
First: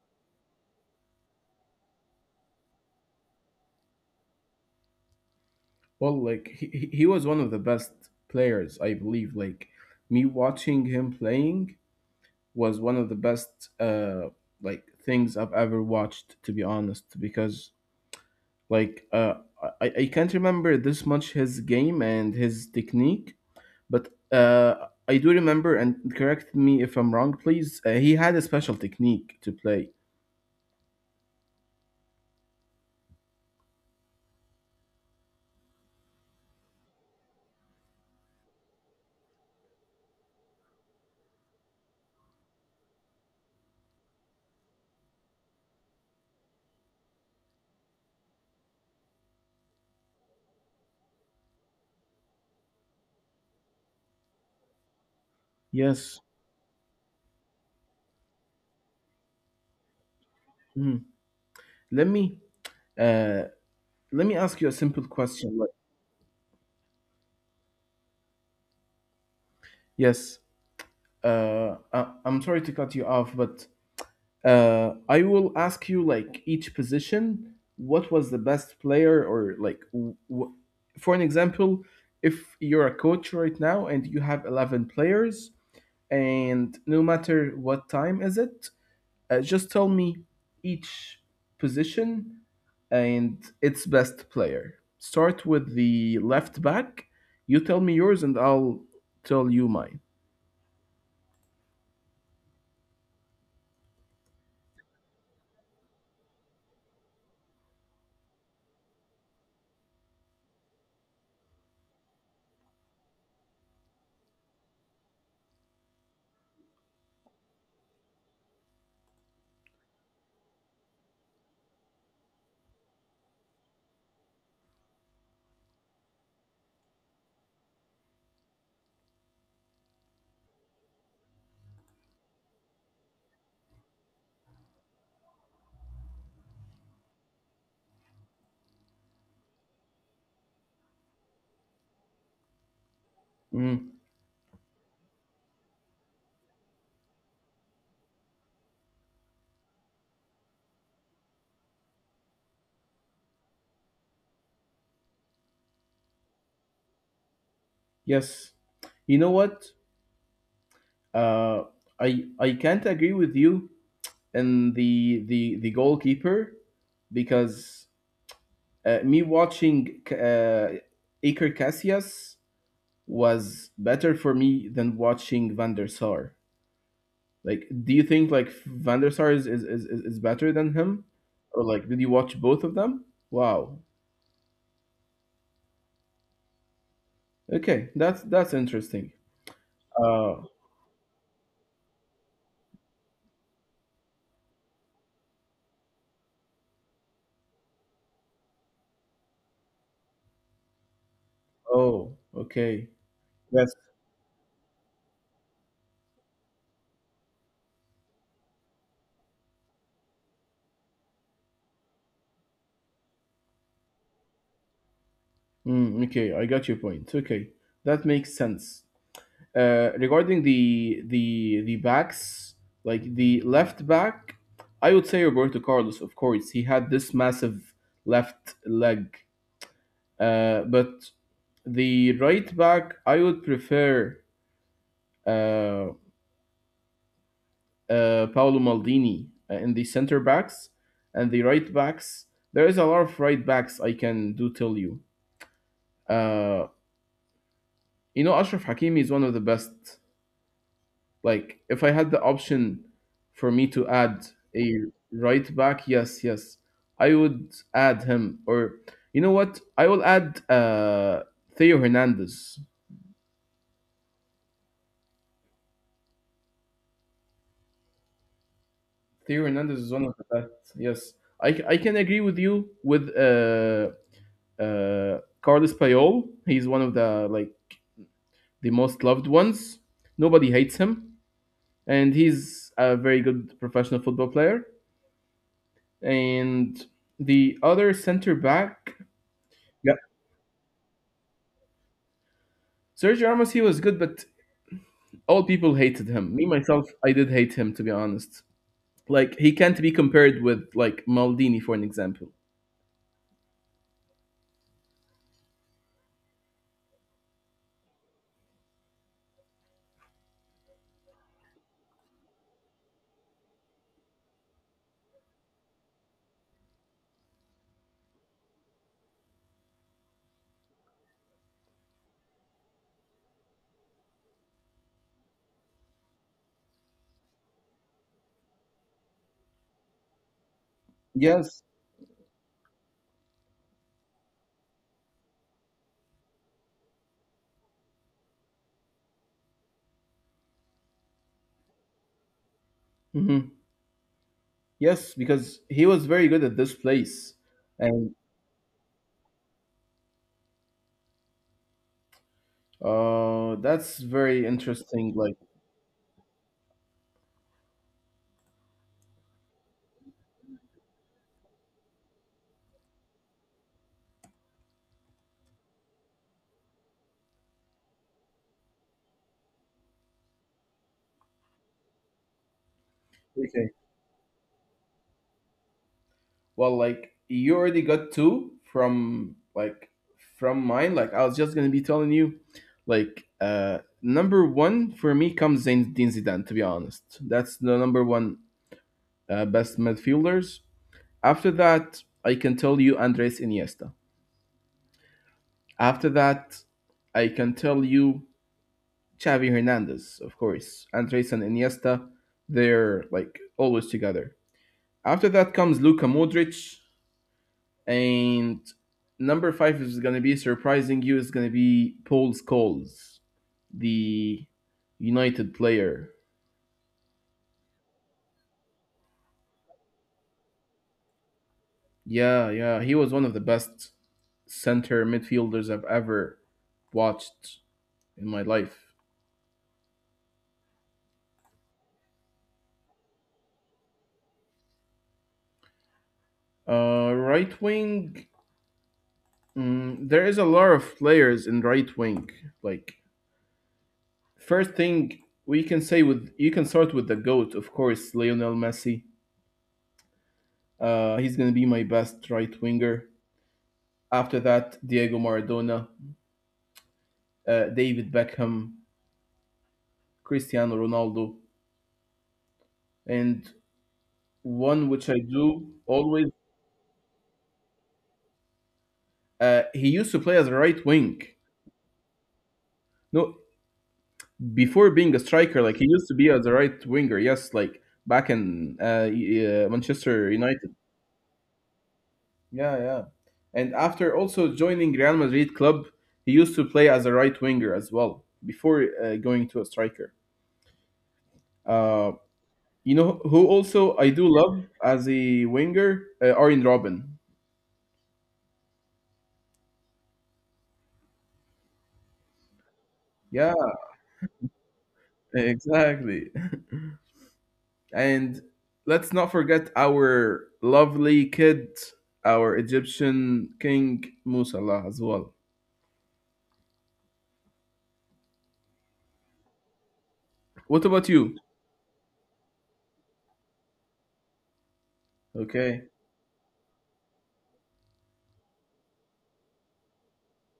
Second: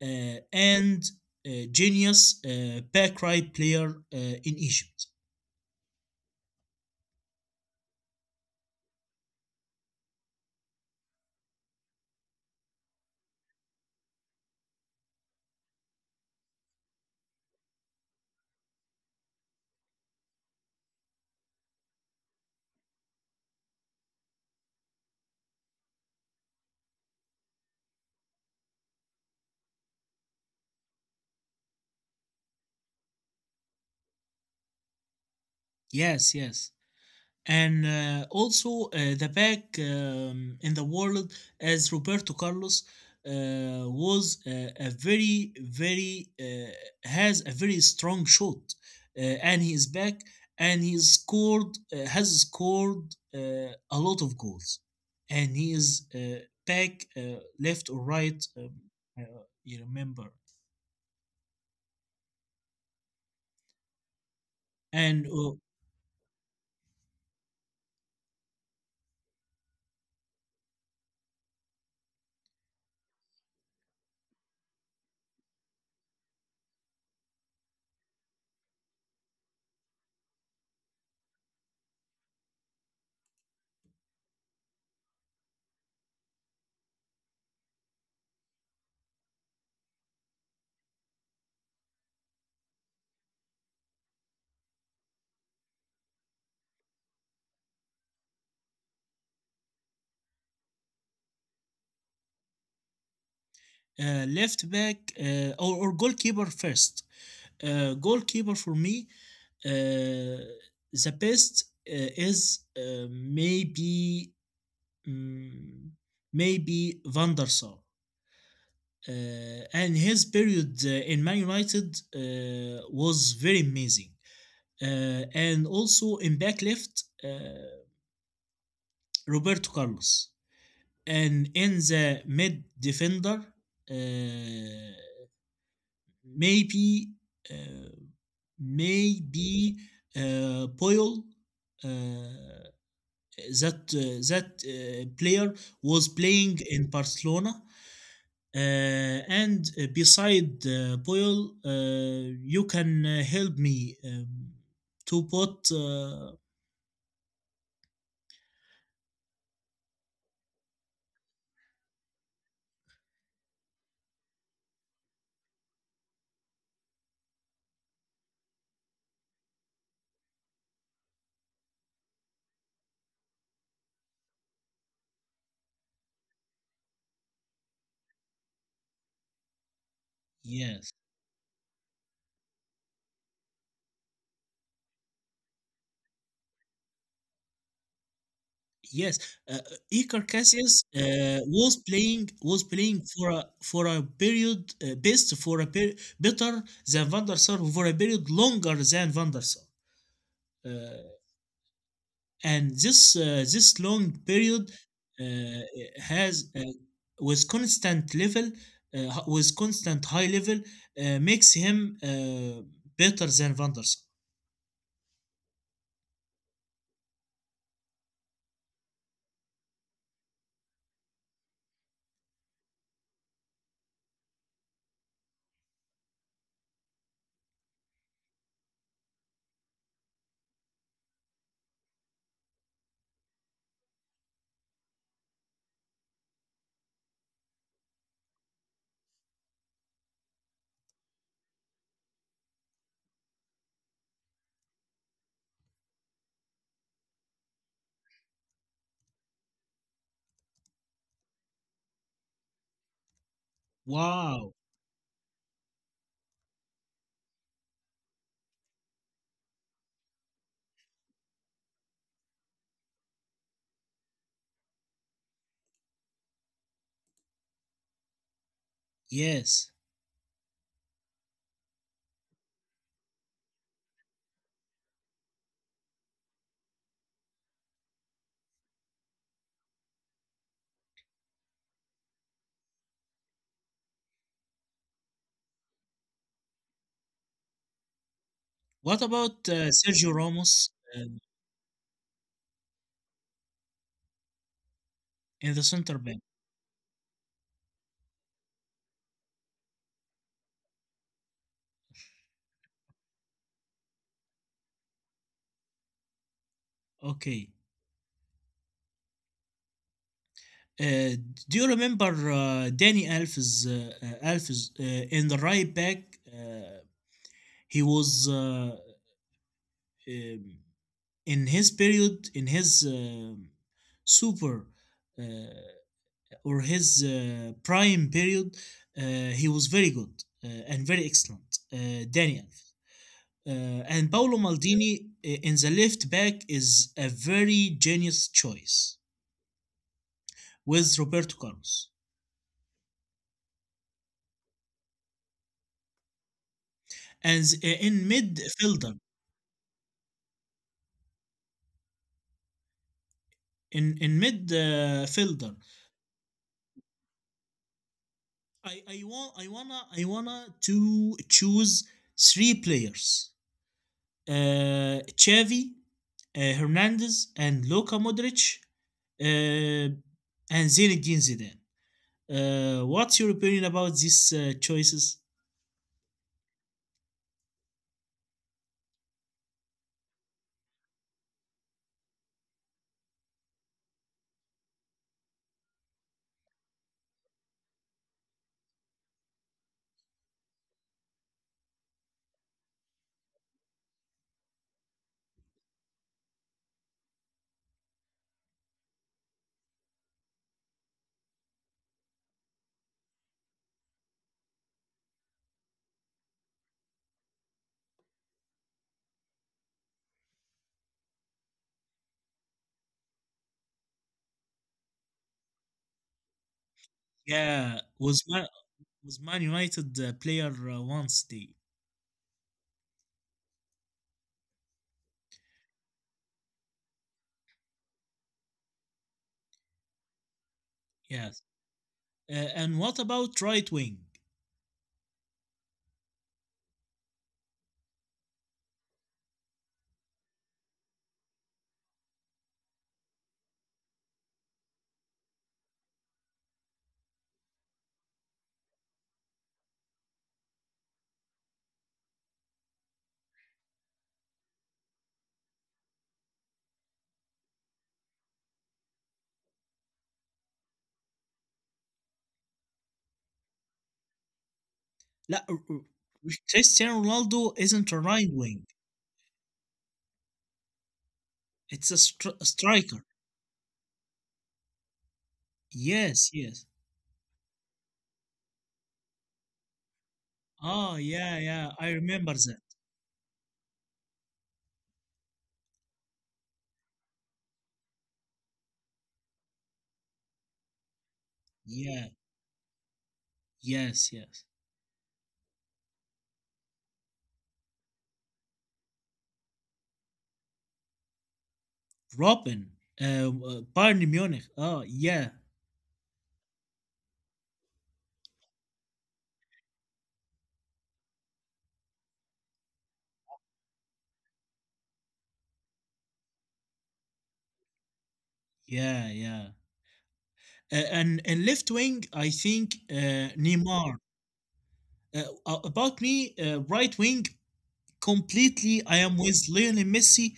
uh, and genius back right player in Egypt.
Well, like he was one of the best players, I believe. Like me watching him playing was one of the best like things I've ever watched, to be honest, because like I can't remember this much his game and his technique, but I do remember. And correct me if I'm wrong, please. He had a special technique to play.
Yes, yes. And also the back in the world as Roberto Carlos uh, was a very very has a very strong shot and he is back and he scored has scored a lot of goals and he
Yes.
is back left or right, uh, you remember?
Mhm. Let me uh, Let me ask you a simple question. Like,
And
yes. I'm sorry to cut you off, but I will ask you like each position, what was the best player, or, for an example, if you're a coach right now and you have 11 players, and no matter what time is it, just tell me each position and its best player. Start with the left back. You tell me yours, and I'll tell you mine.
left back or goalkeeper first, goalkeeper for me. Uh, the best is maybe mm, maybe Van der Sar. And his period in Man United was very amazing. And also in back left, Roberto Carlos. And in the mid defender, uh, maybe uh, maybe Poyol. Uh,
Mm,
that player was playing in Barcelona. And beside Boyle, you can help me to put.
Yes. You know what? Uh, I can't agree with you in the goalkeeper because me watching Iker Casillas was better for me than watching Van der Sar. Like, do you think like Van der Sar is is better than him,
Yes,
or like did you watch both of them? Wow. Okay, that's interesting.
yes. Uh,
Uh,
Iker Casillas was playing for a period best for a per- better than Van der Sar for a period longer than Van der Sar. Uh,
oh, okay.
and this
Yes.
this long period uh, has with constant level with constant high level makes him better than Van der Sar.
Okay, I got your point. Okay, that makes sense. Regarding the backs, like the left back, I would say Roberto Carlos. Of course, he had this massive left leg, but the right back, I would prefer uh, Paolo Maldini in the center backs and the right backs. There is a lot of right backs I can do tell you. Uh, Ashraf Hakimi is one of the best. Like if I had the option for me to add a
Wow.
right back, yes, yes, I would add him. Or you know what? I will add Theo Hernandez. Theo Hernandez is one
Yes.
of the best. Yes, I can agree with you with Carlos Payol. He's one of the, like, the most loved ones. Nobody hates him, and he's a very good professional football player. And the other center back.
What about
Yeah.
Sergio Ramos um,
Sergio Ramos, he was good, but all people
in the
hated him.
center
Me
back?
myself, I did hate him, to be honest. Like he can't be compared with like Maldini for an example.
Okay. Uh, do you remember Danny Alves? Alves in the right back, uh, he was um, in his period, in his super uh, or his prime period, uh, he was very good and very
Yes,
excellent. Daniel and Paolo Maldini in the left back is a very genius choice with Roberto Carlos.
hmm, yes, because he was very good at this place,
And
and
in midfielder,
that's
in
very
in
interesting. Like,
midfielder, I wanna to choose three players: Xavi, Hernandez, and Luka Modric, uh, and Zinedine Zidane. What's
okay,
your opinion about these choices?
well, like you already got two from, like, from mine. Like, I was just gonna be telling you, like, number one for me comes Zinedine Zidane. To be honest, that's the number one best midfielders. After that, I can tell you Andres Iniesta. After that, I can tell you Xavi Hernandez, of course. Andres and Iniesta, they're like always together. After that comes Luka Modric, and number five is going to be surprising you. Is going to be Paul Scholes, the United player.
Yeah, was Man United player once. The
Yeah, yeah, he was one of the best center midfielders I've ever watched in my life.
yes. And what about right wing?
Right wing, there is a lot of players in right wing. Like first thing we can say with you can start with the goat, of course, Lionel Messi. He's gonna be my best right winger. After that, Diego Maradona, David Beckham, Cristiano Ronaldo, and one which I
لا
do always.
Cristiano Ronaldo isn't a right wing.
He used to play as a right wing.
It's a, a striker.
No, before being a striker, like he used to be as a
Yes,
right
yes.
winger. Yes, like back in Manchester United.
Oh yeah, yeah. I remember
Yeah,
that.
yeah. And after also joining Real Madrid club, he used to play as a right winger as well before going to a striker. Uh,
Yeah.
you know who also I do
Yes, yes.
love as a winger, Arjen Robin.
Robin.
Yeah,
Bayern Munich. Oh yeah,
exactly. And let's not forget our lovely kid, our Egyptian king Mo Salah as well.
yeah, yeah.
What about you?
And left wing, I think Neymar.
Okay.
About me, right wing, completely. I am with Lionel Messi,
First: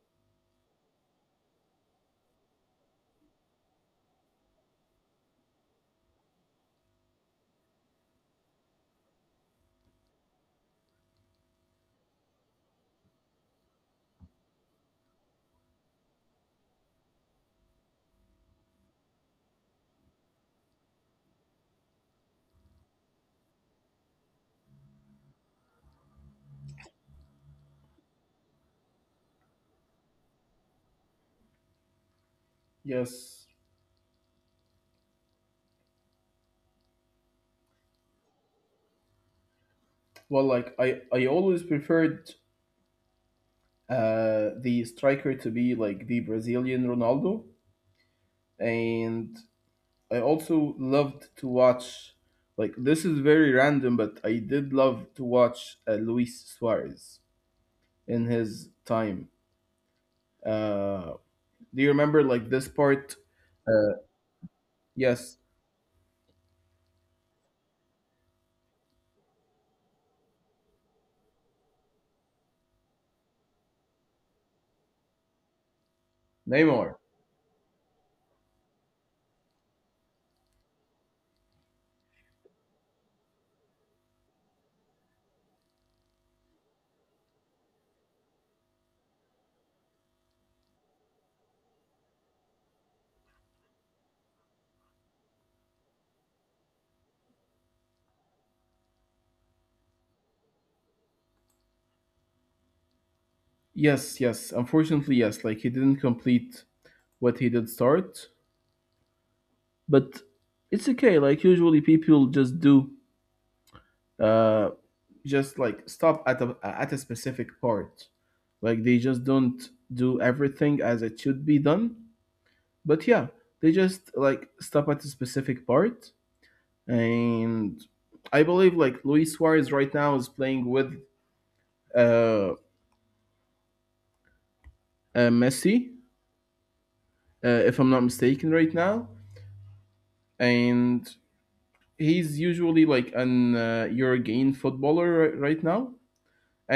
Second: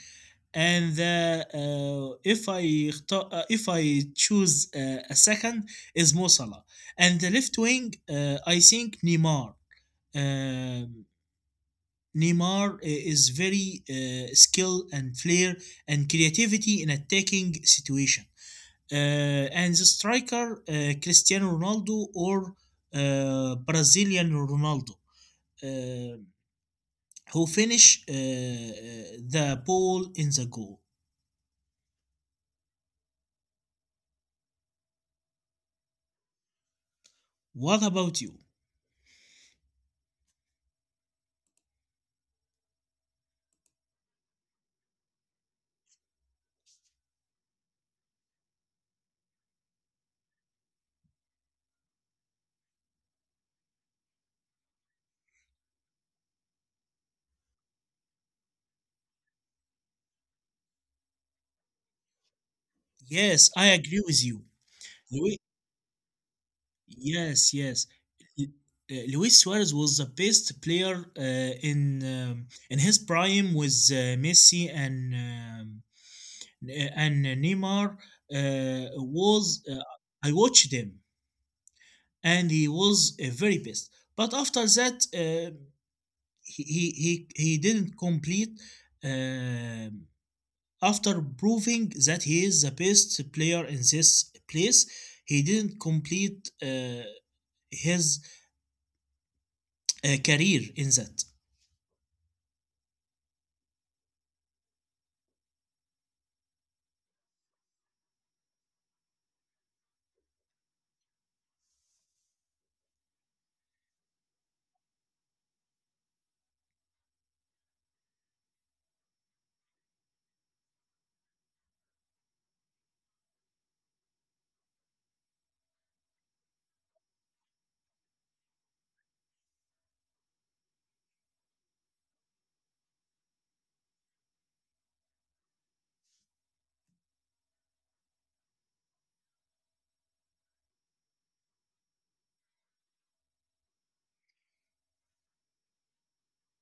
and if I if I choose a second is Mo Salah, and the left wing I think Neymar. Um Neymar is very skill and flair and creativity in attacking situation. And the striker Cristiano Ronaldo or Brazilian Ronaldo. uh who finish the ball in the goal.
Yes.
What about you?
Well, like I always preferred the striker to be like the Brazilian Ronaldo, and I also loved to watch. Like this is very random, but I did love to watch Luis Suarez in his time. Uh, do you remember like this part?
Yes, I
Uh,
agree with you.
yes,
Luis, yes, yes. Lu- Luis Suarez was the best player in his prime with Messi and
Neymar.
N- and Neymar. Was I watched him and he was very best. But after that, he, he didn't complete. um After proving that he is the best player in this place, he didn't complete his career in that.
Yes, yes. Unfortunately, yes. Like he didn't complete what he did start, but it's okay, like usually people just do uh just like stop at a specific part, like they just don't do everything as it should be done, but yeah, they just like stop at a specific part. And I believe like Luis Suarez right now is playing with uh, uh Messi, if I'm not mistaken right now. And he's usually like an eurogain footballer right now.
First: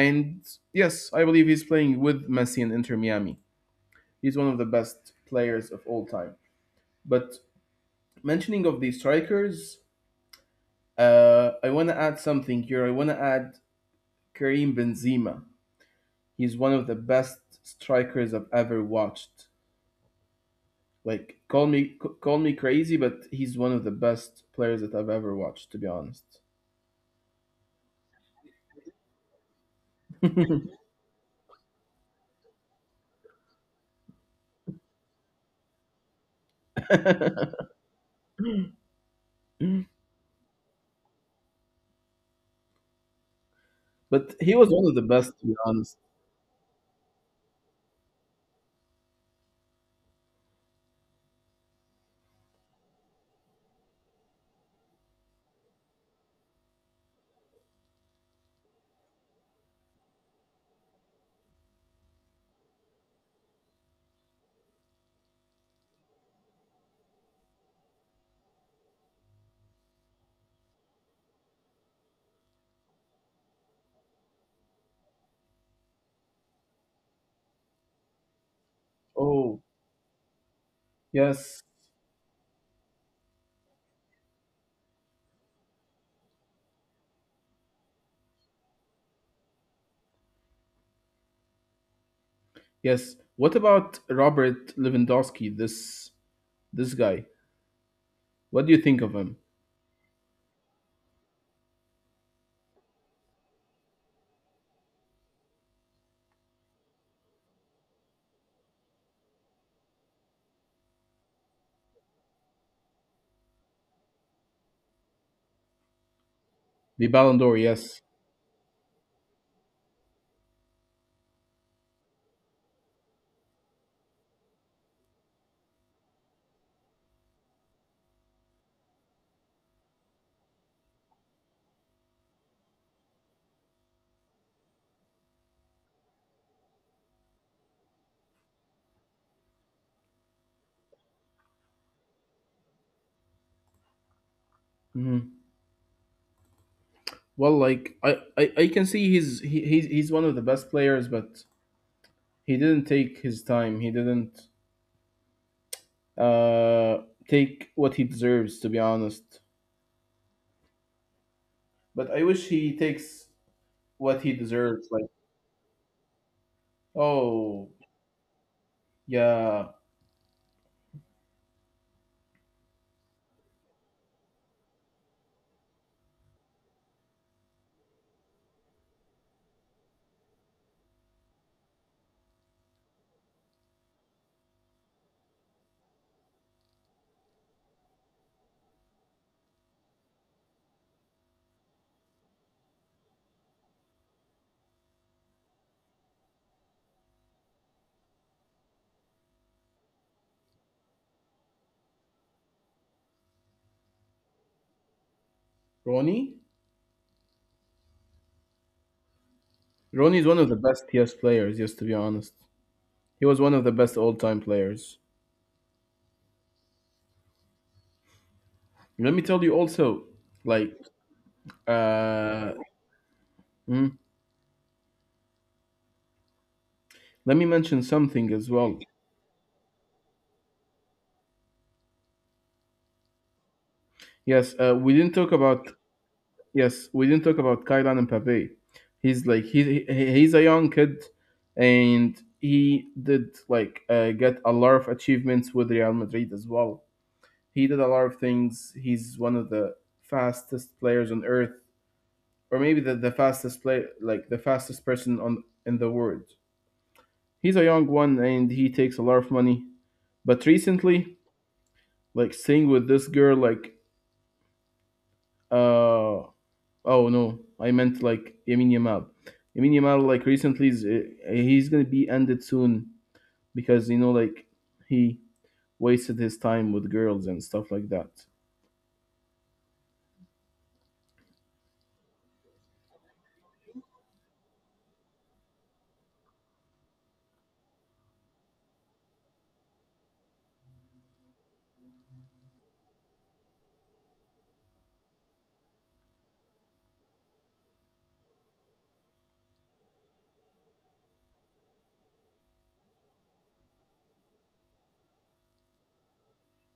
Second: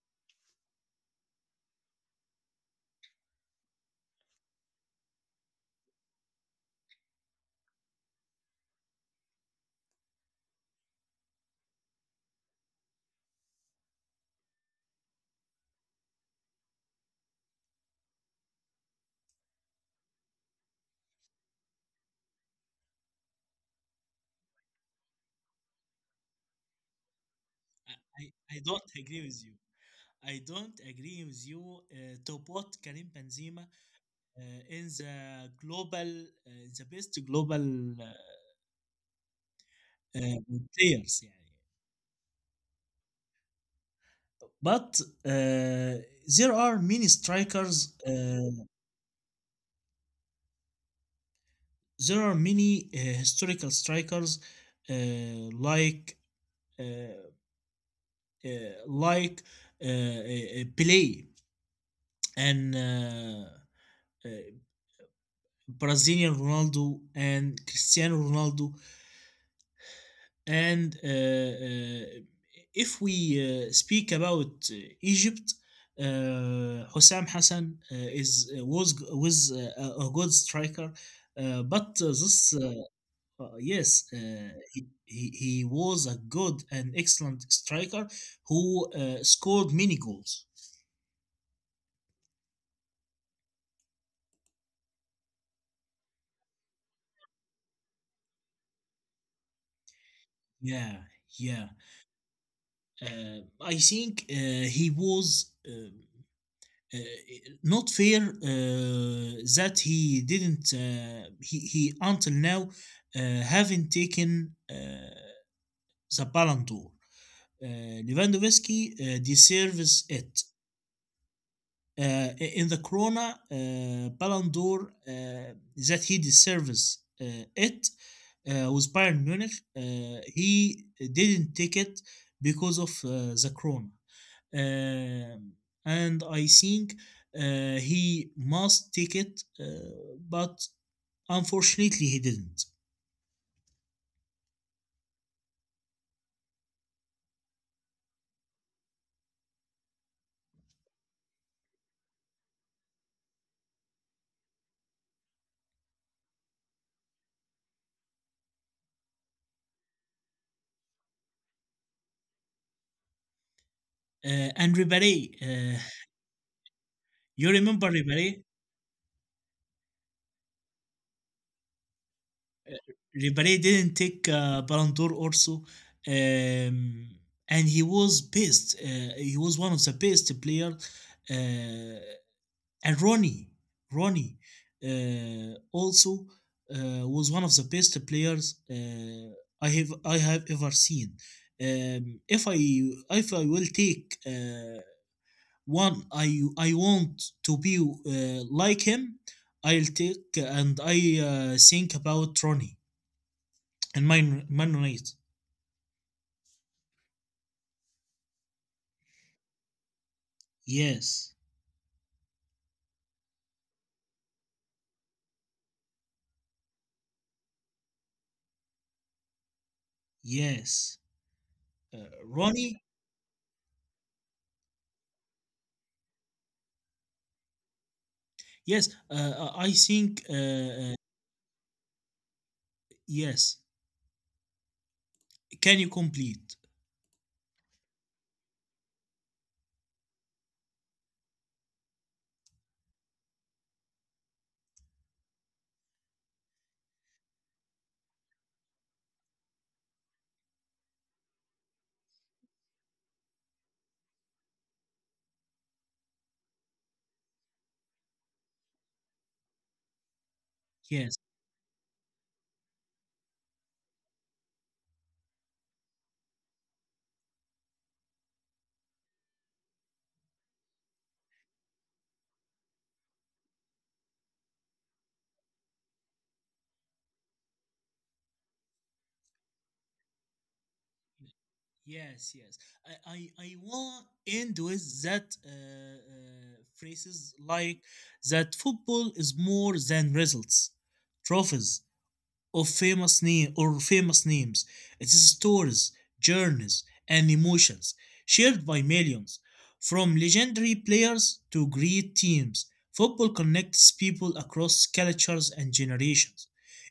And yes, I believe he's playing with Messi and Inter Miami. He's one of the best players of all time. But mentioning of the strikers, I want to add something here. I want to add Karim Benzema. He's one of the best strikers I've ever watched. Like call me crazy, but he's one of the best players that I've ever watched, to be honest.
I don't agree with you. I don't agree with you to put Karim Benzema in the global, uh, the best
But
global uh, players. Yeah.
he was
But
one of the best, to be honest.
there are many strikers. There are many historical strikers, uh, like uh, uh, like Pelé and uh, Brazilian Ronaldo and Cristiano Ronaldo. And if we speak about Egypt, uh, Hosam Hassan is was
Oh
a good striker, but
yes.
this yes, he, he was a good and excellent striker who scored many goals.
Yes. What about Robert Lewandowski? This guy. What do you think of him?
Yeah, yeah. I think he was. Uh, Not fair that he didn't he until now haven't taken the Ballon d'Or.
The Ballon d'Or,
Uh,
yes.
Lewandowski deserves it. In the Corona Ballon d'Or uh, that he deserves it with Bayern Munich, he didn't take it because of the Corona. Um, and I think he must take it, but unfortunately, he didn't.
Mhm. Well, like I can see he's he, he's one of the best players, but he didn't take his time. He didn't uh take what he deserves, to be honest. But I wish he takes
And
what he
Ribéry,
deserves. Like
you remember
oh
Ribéry?
yeah,
Ribéry didn't take Ballon d'Or also, um, and he was best. He was one of the best player uh, and Ronnie, Ronnie also was one of the best players I have ever seen. If I if I will take one I want to be like him, I'll take and I think about Ronnie and Man United.
Ronnie. Ronnie is one of the best
Yes,
TS players. Yes, to be honest, he was one of the best all time players. Let me tell you also,
yes,
like,
uh, Ronnie.
uh, mm, let me mention something
Yes,
as well.
I think yes.
Yes, we didn't talk
Can you
about.
complete?
Yes, we didn't talk about Kylian and Mbappe. He's like he's a young kid, and he did like get a lot of achievements with Real Madrid as well. He did a lot of things. He's one of the fastest players on earth, or maybe the fastest play like the fastest person on in the world. He's a young one, and he takes a lot of money. But
Yes.
recently, like seeing with this girl, like oh no, I meant like Yamin Yamal. Yamin Yamal, like recently, he's gonna be ended soon because, like he wasted his time with girls and stuff like that.
Yes, yes. I want end with that phrases like that football is more than results, trophies, of famous name or famous names. It is stories, journeys, and emotions shared by millions. From legendary players to great teams, football connects people across cultures and generations.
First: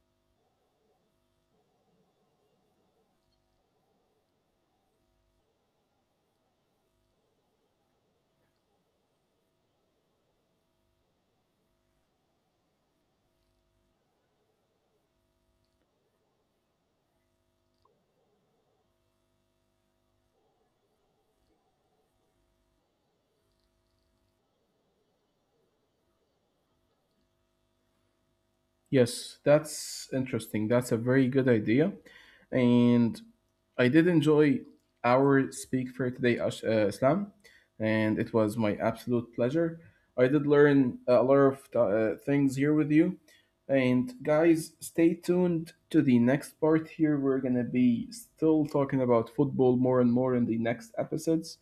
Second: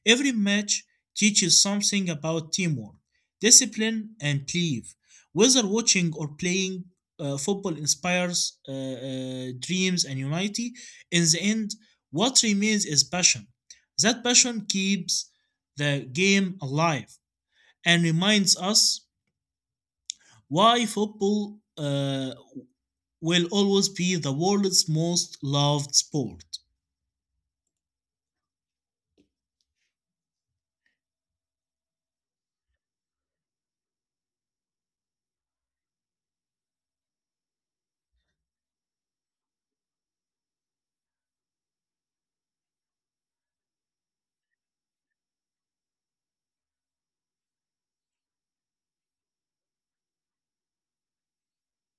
Every match teaches something about teamwork, discipline, and belief. Whether watching or playing, football inspires dreams and unity. In the end, what remains is passion. That passion keeps the game alive and reminds us why football will always be the world's most loved sport.
Yes, that's interesting. That's a very good idea, and I did enjoy our Speak for Today, Islam, and it was my absolute pleasure. I did learn a lot of things here with you. And guys, stay tuned to the next part here. We're going to be still talking about football more and more in the next episodes.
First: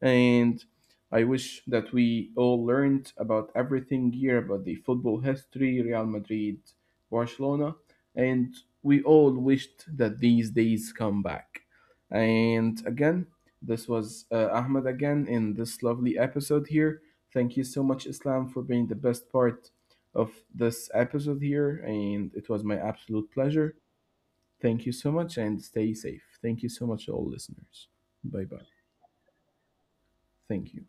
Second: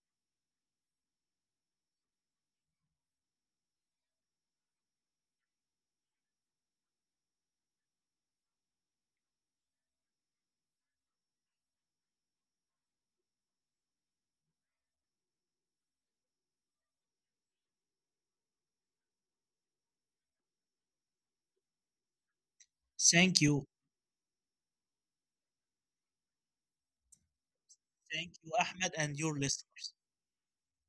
And I wish that we all learned about everything here about the football history, Real Madrid, Barcelona, and we all wished that these days come back. And again, this was Ahmed again in this lovely episode here. Thank you so much, Islam, for being the best part of this episode here, and it was my absolute
Thank you.
pleasure. Thank you so much, and stay safe. Thank you so much, to all listeners.
Thank
Bye
you,
bye.
Ahmed, and your listeners.
Thank you.